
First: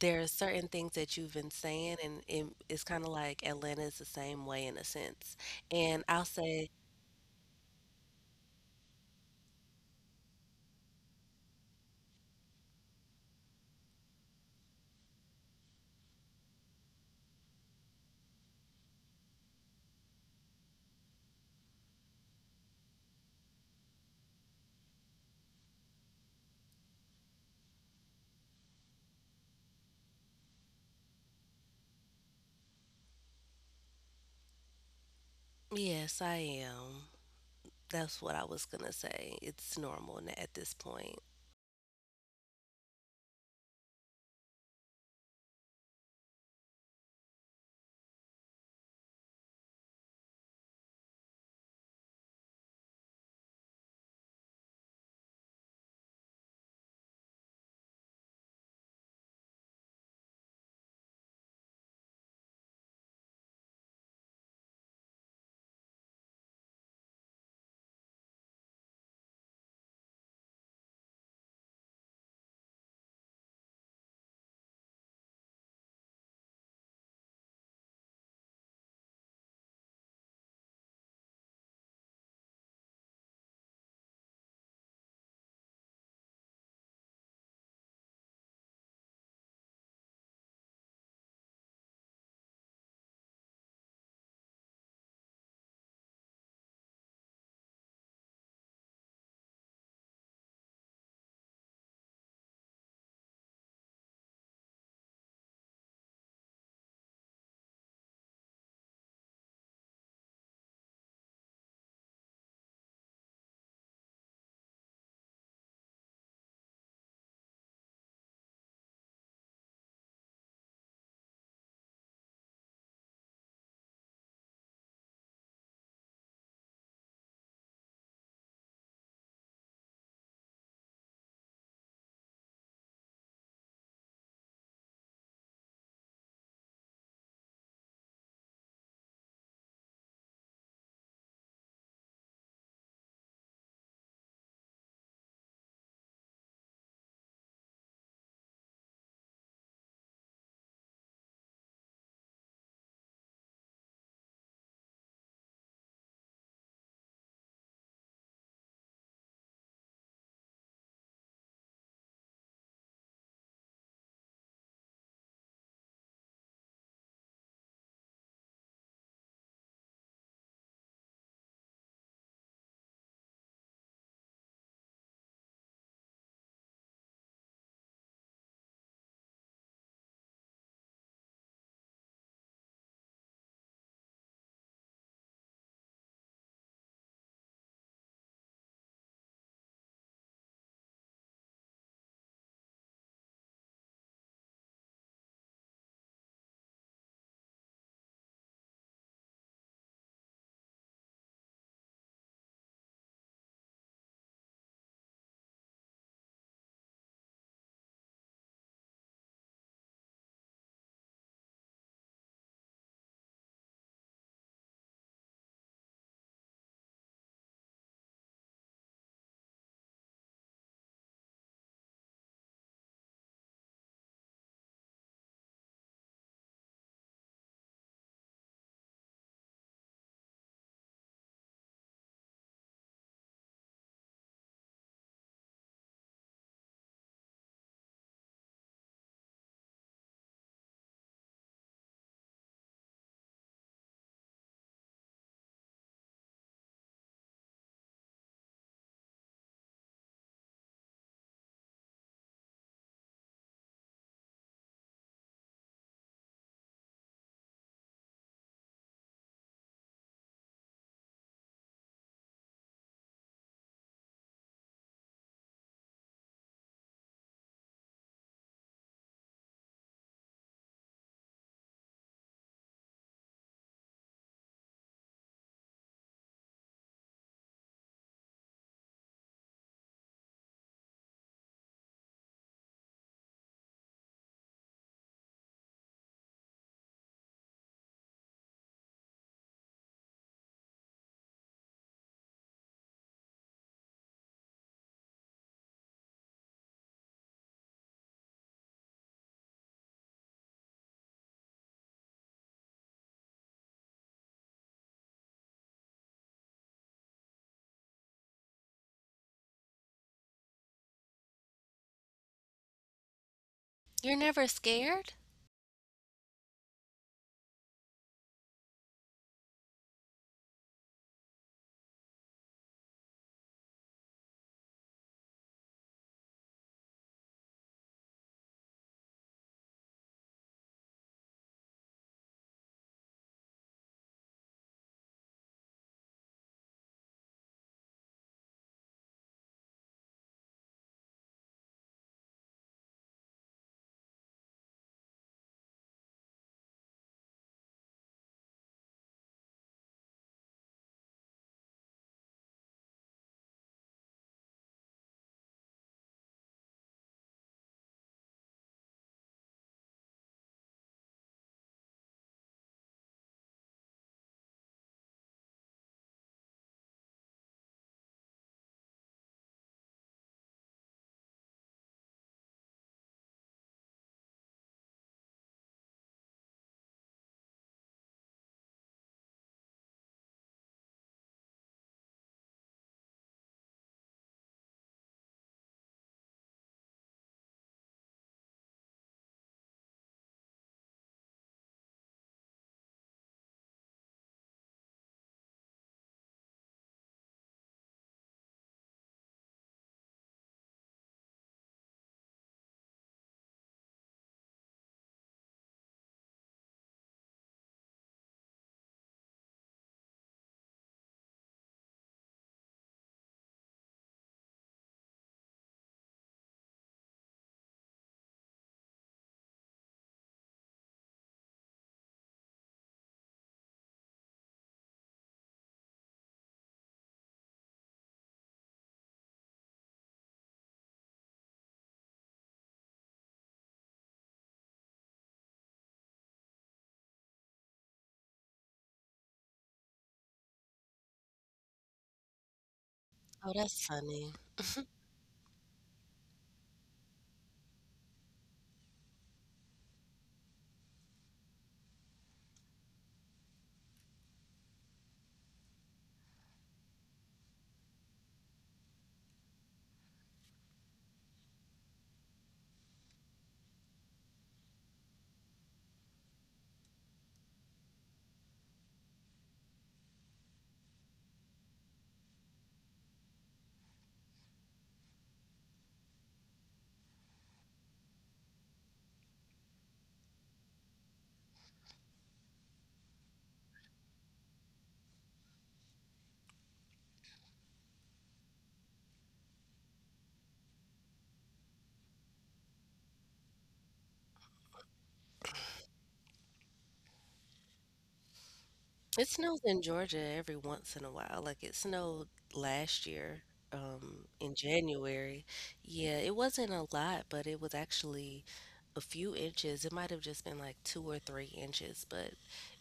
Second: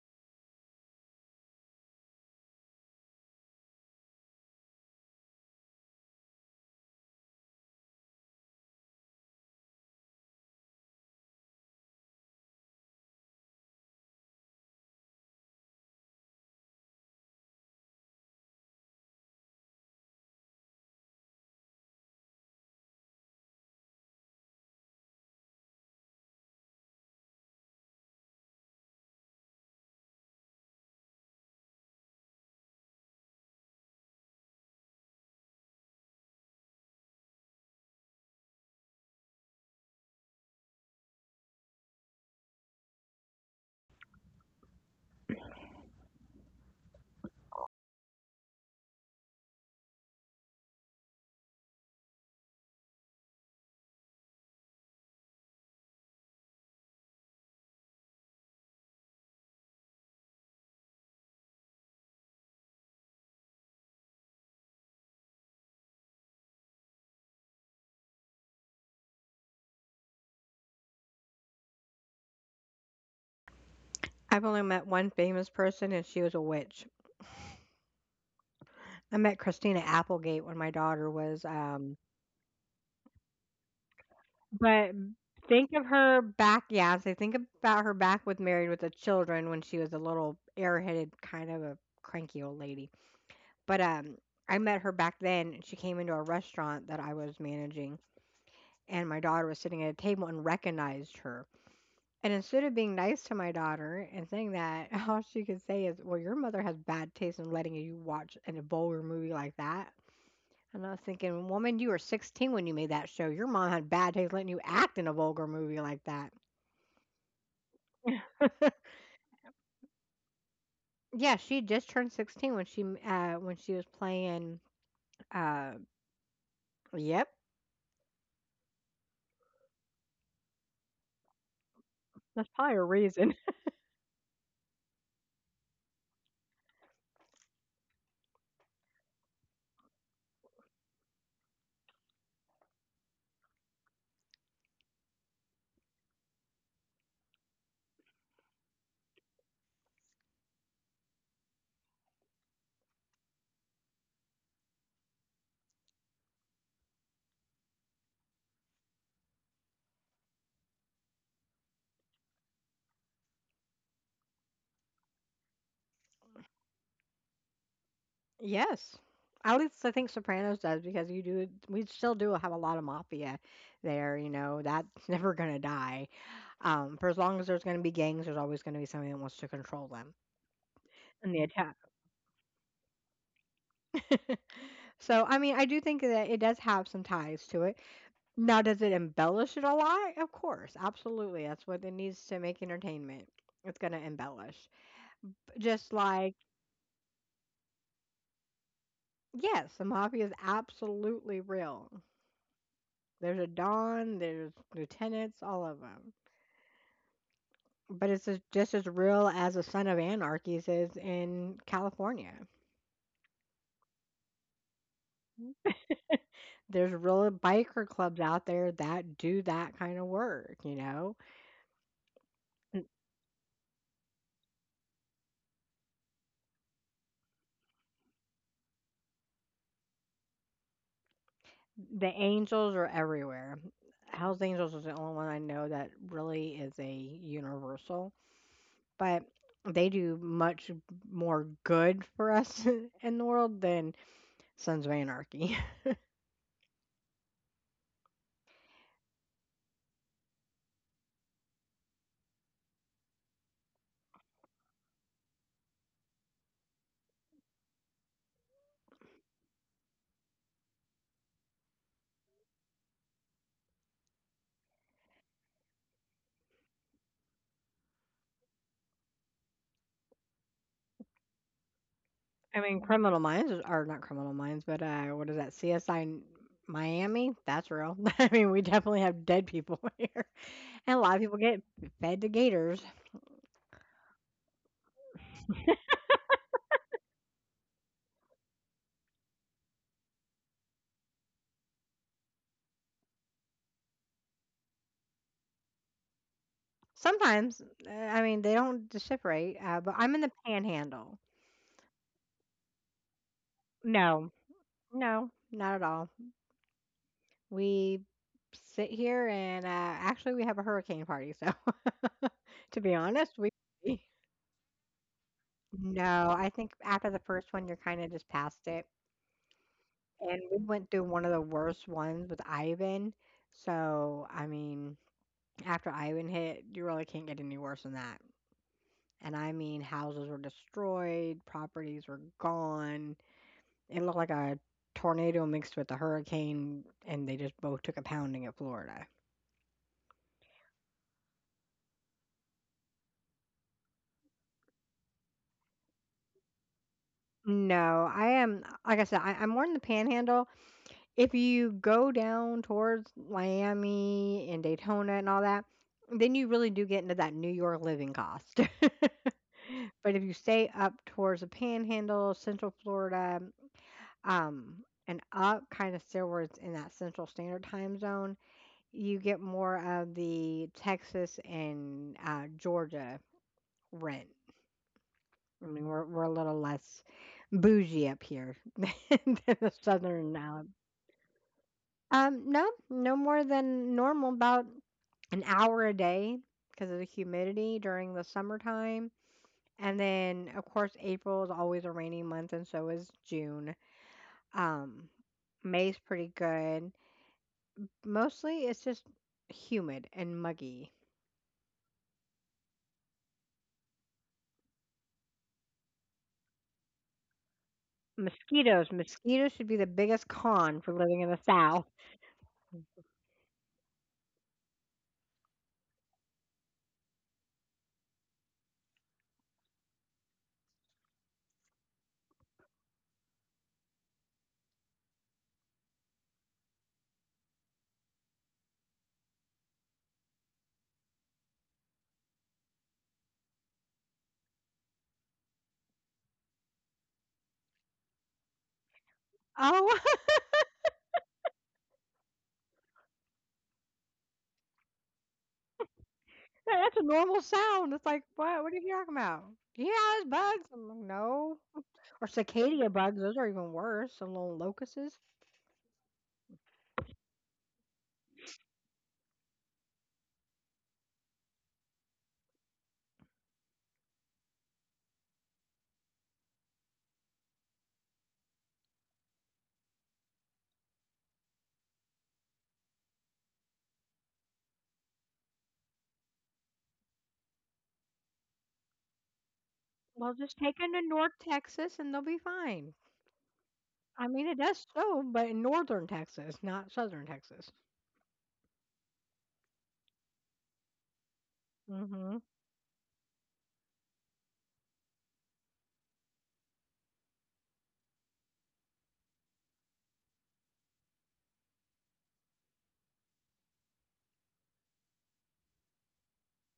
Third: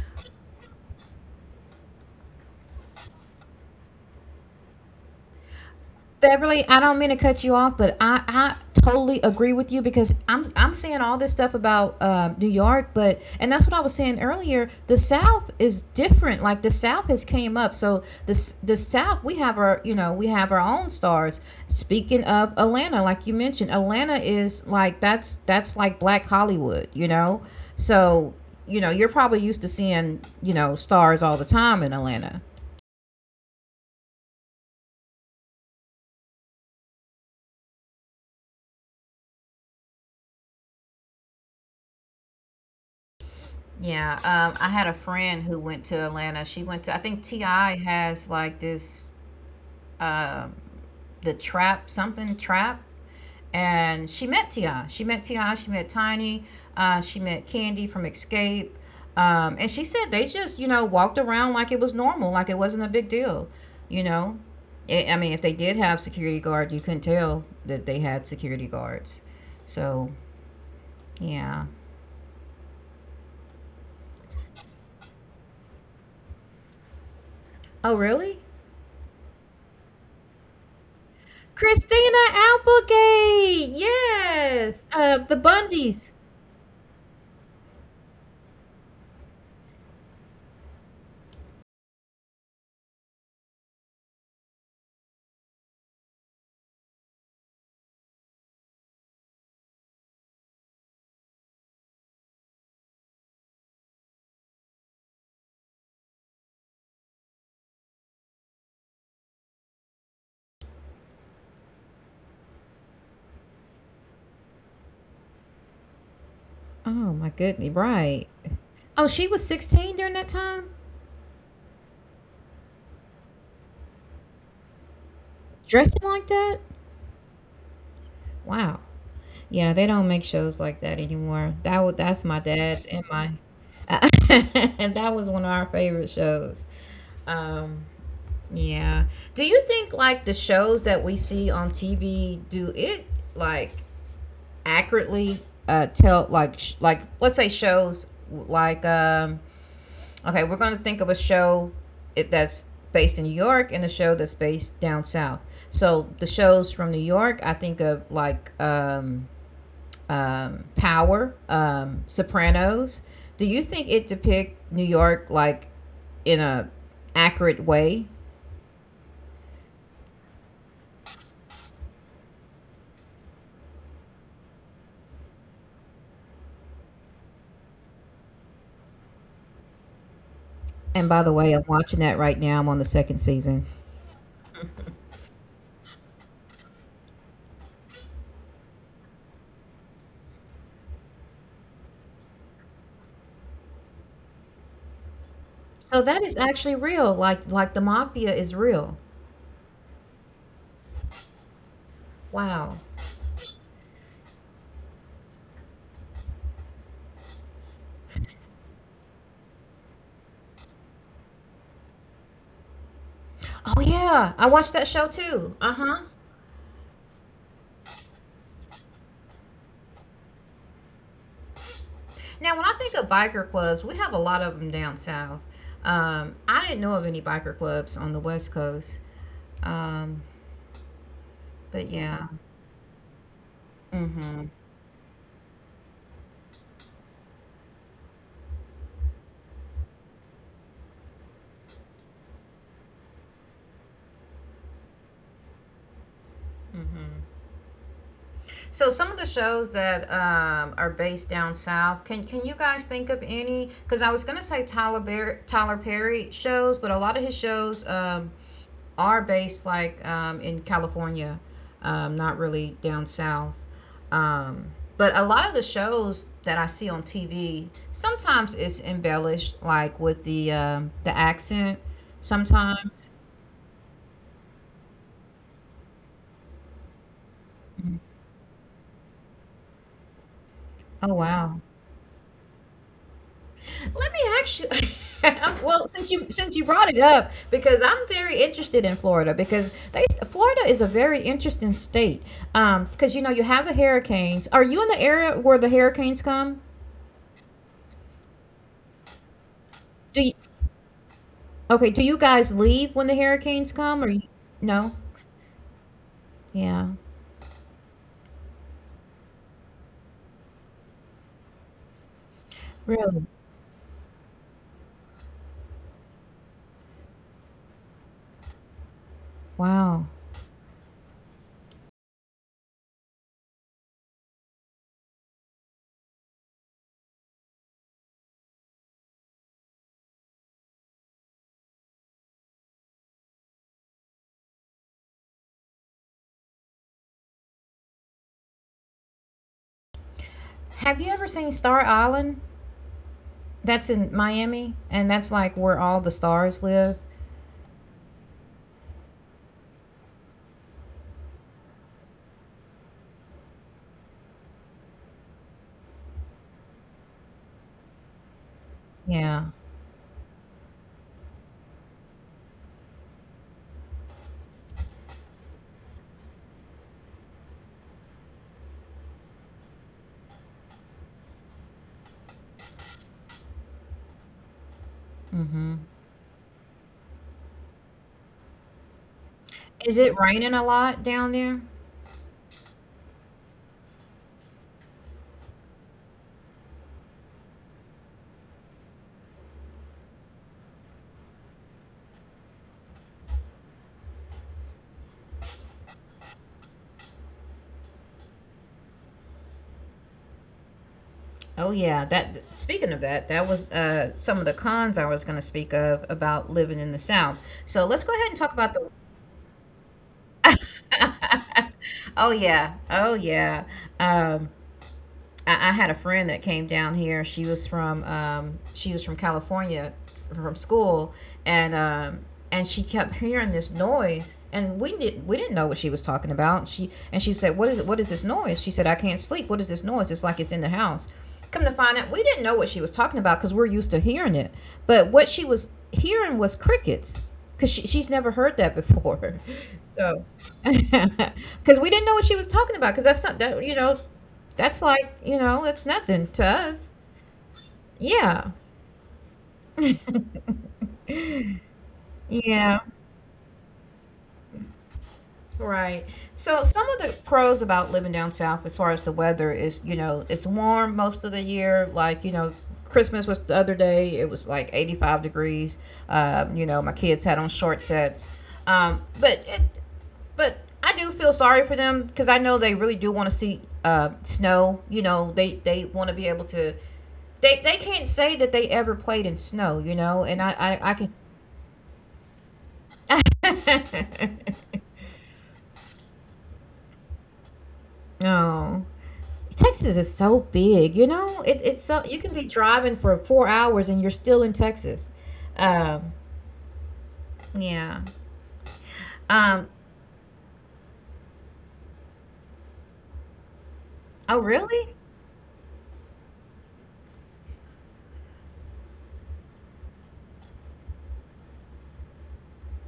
there are certain things that you've been saying, and it, it's kind of like Atlanta is the same way in a sense. And I'll
Beverly,
say,
I don't mean to cut you off, but I, I totally agree with you because I'm I'm seeing all this stuff about um, New York, but and that's what I was saying earlier. The South is different. Like the South has came up, so the the South we have our you know we have our own stars. Speaking of Atlanta, like you mentioned, Atlanta is like that's that's like Black Hollywood, you know. So you know you're probably used to seeing you know stars all the time in Atlanta.
yes, I am. That's what I was gonna say. It's normal n- at this point.
Yeah, um, I had a friend who went to Atlanta. She went to, I think T I has like this, um, the trap, something trap. And she met T I. She met T I. She met Tiny. Uh, she met Candy from Escape. Um, and she said they just, you know, walked around like it was normal, like it wasn't a big deal, you know? I I mean, if they did have security guard, you couldn't tell that they had security guards. So, yeah.
I've only met one famous person, and she was a witch.
Oh, really?
I met Christina Applegate when my daughter was, um
Christina Applegate. Yes.
but
Uh, the
think of
Bundys.
her back yeah, so think about her back with Married with the Children when she was a little airheaded, kind of a cranky old lady. But, um, I met her back then, and she came into a restaurant that I was managing, and my daughter was sitting at a table and recognized her. And instead of being nice to my daughter and saying that, all she could say is, "Well, your mother has bad taste in letting you watch an a vulgar movie like that." And I was thinking, woman, you were sixteen when you made that show. Your mom had bad taste letting you act in a vulgar movie like that.
Oh my goodness. Right. Oh, she was sixteen during that time.
Yeah, she just turned sixteen when she uh when she was playing uh
Dressing like that.
yep.
Wow. Yeah, they don't make shows like that anymore. That was that's my
That's probably a
dad's and
reason.
my. And that was one of our favorite shows. Um, yeah. Do you think like the shows that we see on T V do it like accurately uh tell like sh- like let's say shows like um Okay, we're going to think of a show it- that's based in New York and a show that's based down south. So the shows from New York, I think of like um, um, Power, um, Sopranos. Do you think it depicts New York like in a accurate way?
Yes. At least I think Sopranos does because you do we still do have a lot of mafia there, you know, that's never gonna die. Um, for as long as there's gonna be gangs, there's always gonna be somebody that wants to control them.
And by
And
the
the
way, I'm
attack.
watching that right now. I'm on the second season.
So I mean I do think that it does have some ties to it. Now, does it embellish it a lot? Of course, absolutely. That's what it needs to make entertainment. It's going to embellish. Just
So that
like,
is actually real. Like like the mafia is real.
yes, the mafia is absolutely real.
Wow.
There's a Don, there's lieutenants, all of them. But it's as- just as real as the Son of Anarchy's is in California.
Oh yeah, I watched that show too. Uh huh.
There's real biker clubs out there that do that kind of work, you know?
Now, when I think of biker clubs, we have a lot of them down south. Um, I didn't know of any biker clubs on the West Coast. Um, but
The
yeah.
Angels are everywhere. Hell's
Mm-hmm.
Angels is the only one I know that really is a universal, but they do much more good for us in the world than Sons of Anarchy.
Mm-hmm. So some of the shows that um, are based down south, can can you guys think of any? Because I was gonna say Tyler Bear, Tyler Perry shows, but a lot of his shows um, are based like um, in California, um, not really down south. Um, but a lot of the shows that I see on T V sometimes it's embellished, like with the um, the accent.
I mean,
Sometimes,
Criminal Minds is- are not Criminal Minds, but uh, what is that? C S I Miami? That's real. I mean, we definitely have dead people here, and a lot
oh
of people get
wow.
fed to gators.
Let me ask you. Well, since you since you brought it up, because I'm very interested in Florida, because they, Florida is a very interesting state. Um, because you know you have the hurricanes. Are you in the area where the hurricanes come?
Sometimes, uh, I mean, they don't separate, uh, but I'm in
Do
the
you?
Panhandle.
Okay, do you guys leave when the hurricanes come or you.
No,
No?
no, not at all.
Yeah.
We sit here and uh, actually we have a hurricane party. So, to be
Really?
honest, we
You're never scared?
no. I think after the first one, you're kind of just past it.
Wow.
And we went through one of the worst ones with Ivan. So, I mean, after Ivan hit, you really can't get any worse than that. And I mean, houses were destroyed, properties were gone. It looked like a tornado mixed with a hurricane, and they just both took a pounding at Florida.
Have you ever seen Star Island? That's in Miami, and that's, like, where all the stars live.
No, I am like I said, I I'm more in the Panhandle. If you go down towards Miami and Daytona and all that, then you really do get into that New York living cost.
Yeah.
But if you stay up towards the Panhandle, Central Florida, um, and up kind of stillwards in that Central Standard Time zone, you get more of the Texas and uh, Georgia rent. I
Mhm.
mean, we're we're a little less bougie up here than the
Is it
southern
raining a
Alabama.
lot down there?
Um, no, no more than normal, about an hour a day because of the humidity during the summertime. And then, of course, April is always a rainy month, and so is June. Um, May's pretty good. Mostly, it's just humid and muggy.
Oh, yeah, that th speaking of that, that was, uh, some of the cons I was gonna speak of about living in the South. So let's go ahead and talk about
Mosquitoes.
the.
Mosquitoes should be the biggest con for living in the South.
Oh, yeah. Oh, yeah. Um I, I had a friend that came down here. She was from um, she was from California from school, and um, and she kept hearing this noise, and we did not we didn't know what she was talking about. She and she said, "What is it? What is this noise?" She said, "I can't sleep. What is this noise? It's like it's in the house." Come to find out, we didn't know what she was talking about because we're used to hearing it. But what she was hearing was crickets because she, she's never heard that before.
Oh,
So, because we didn't know what she was talking about because that's not
Oh,
that you
that's
know
funny.
that's like, you know, it's nothing to
yeah,
us.
that's a normal sound. It's like,
Yeah.
what? What are you talking about? Yeah, it's bugs. I'm like, no. Or
Yeah.
cicada bugs. Those are even worse. Some little locusts.
Right. So some of the pros about living down south as far as the weather is, you know, it's warm most of the year. Like, you know, Christmas was the other day, it was like eighty-five degrees. Um, you know, my kids had on short sets. Um, but it, but I do feel sorry for them because I know they really do want to see uh, snow. You know, they they want to be able to. They, they can't say that they ever played in snow, you know,
Well,
and I,
just take
I,
them
I
to
can.
North Texas and they'll be fine. I mean, it does so, but in northern Texas, not southern Texas.
Oh, Texas is so big. You know, it, it's so you can
Hmm.
be driving for four hours and you're still in Texas. Um, yeah.
It snows
Um.
in Georgia every once in a while. Like it snowed last year, um,
Oh,
in
really?
January. Yeah, it wasn't a lot, but it was actually a few inches. It might have just been like two or three inches, but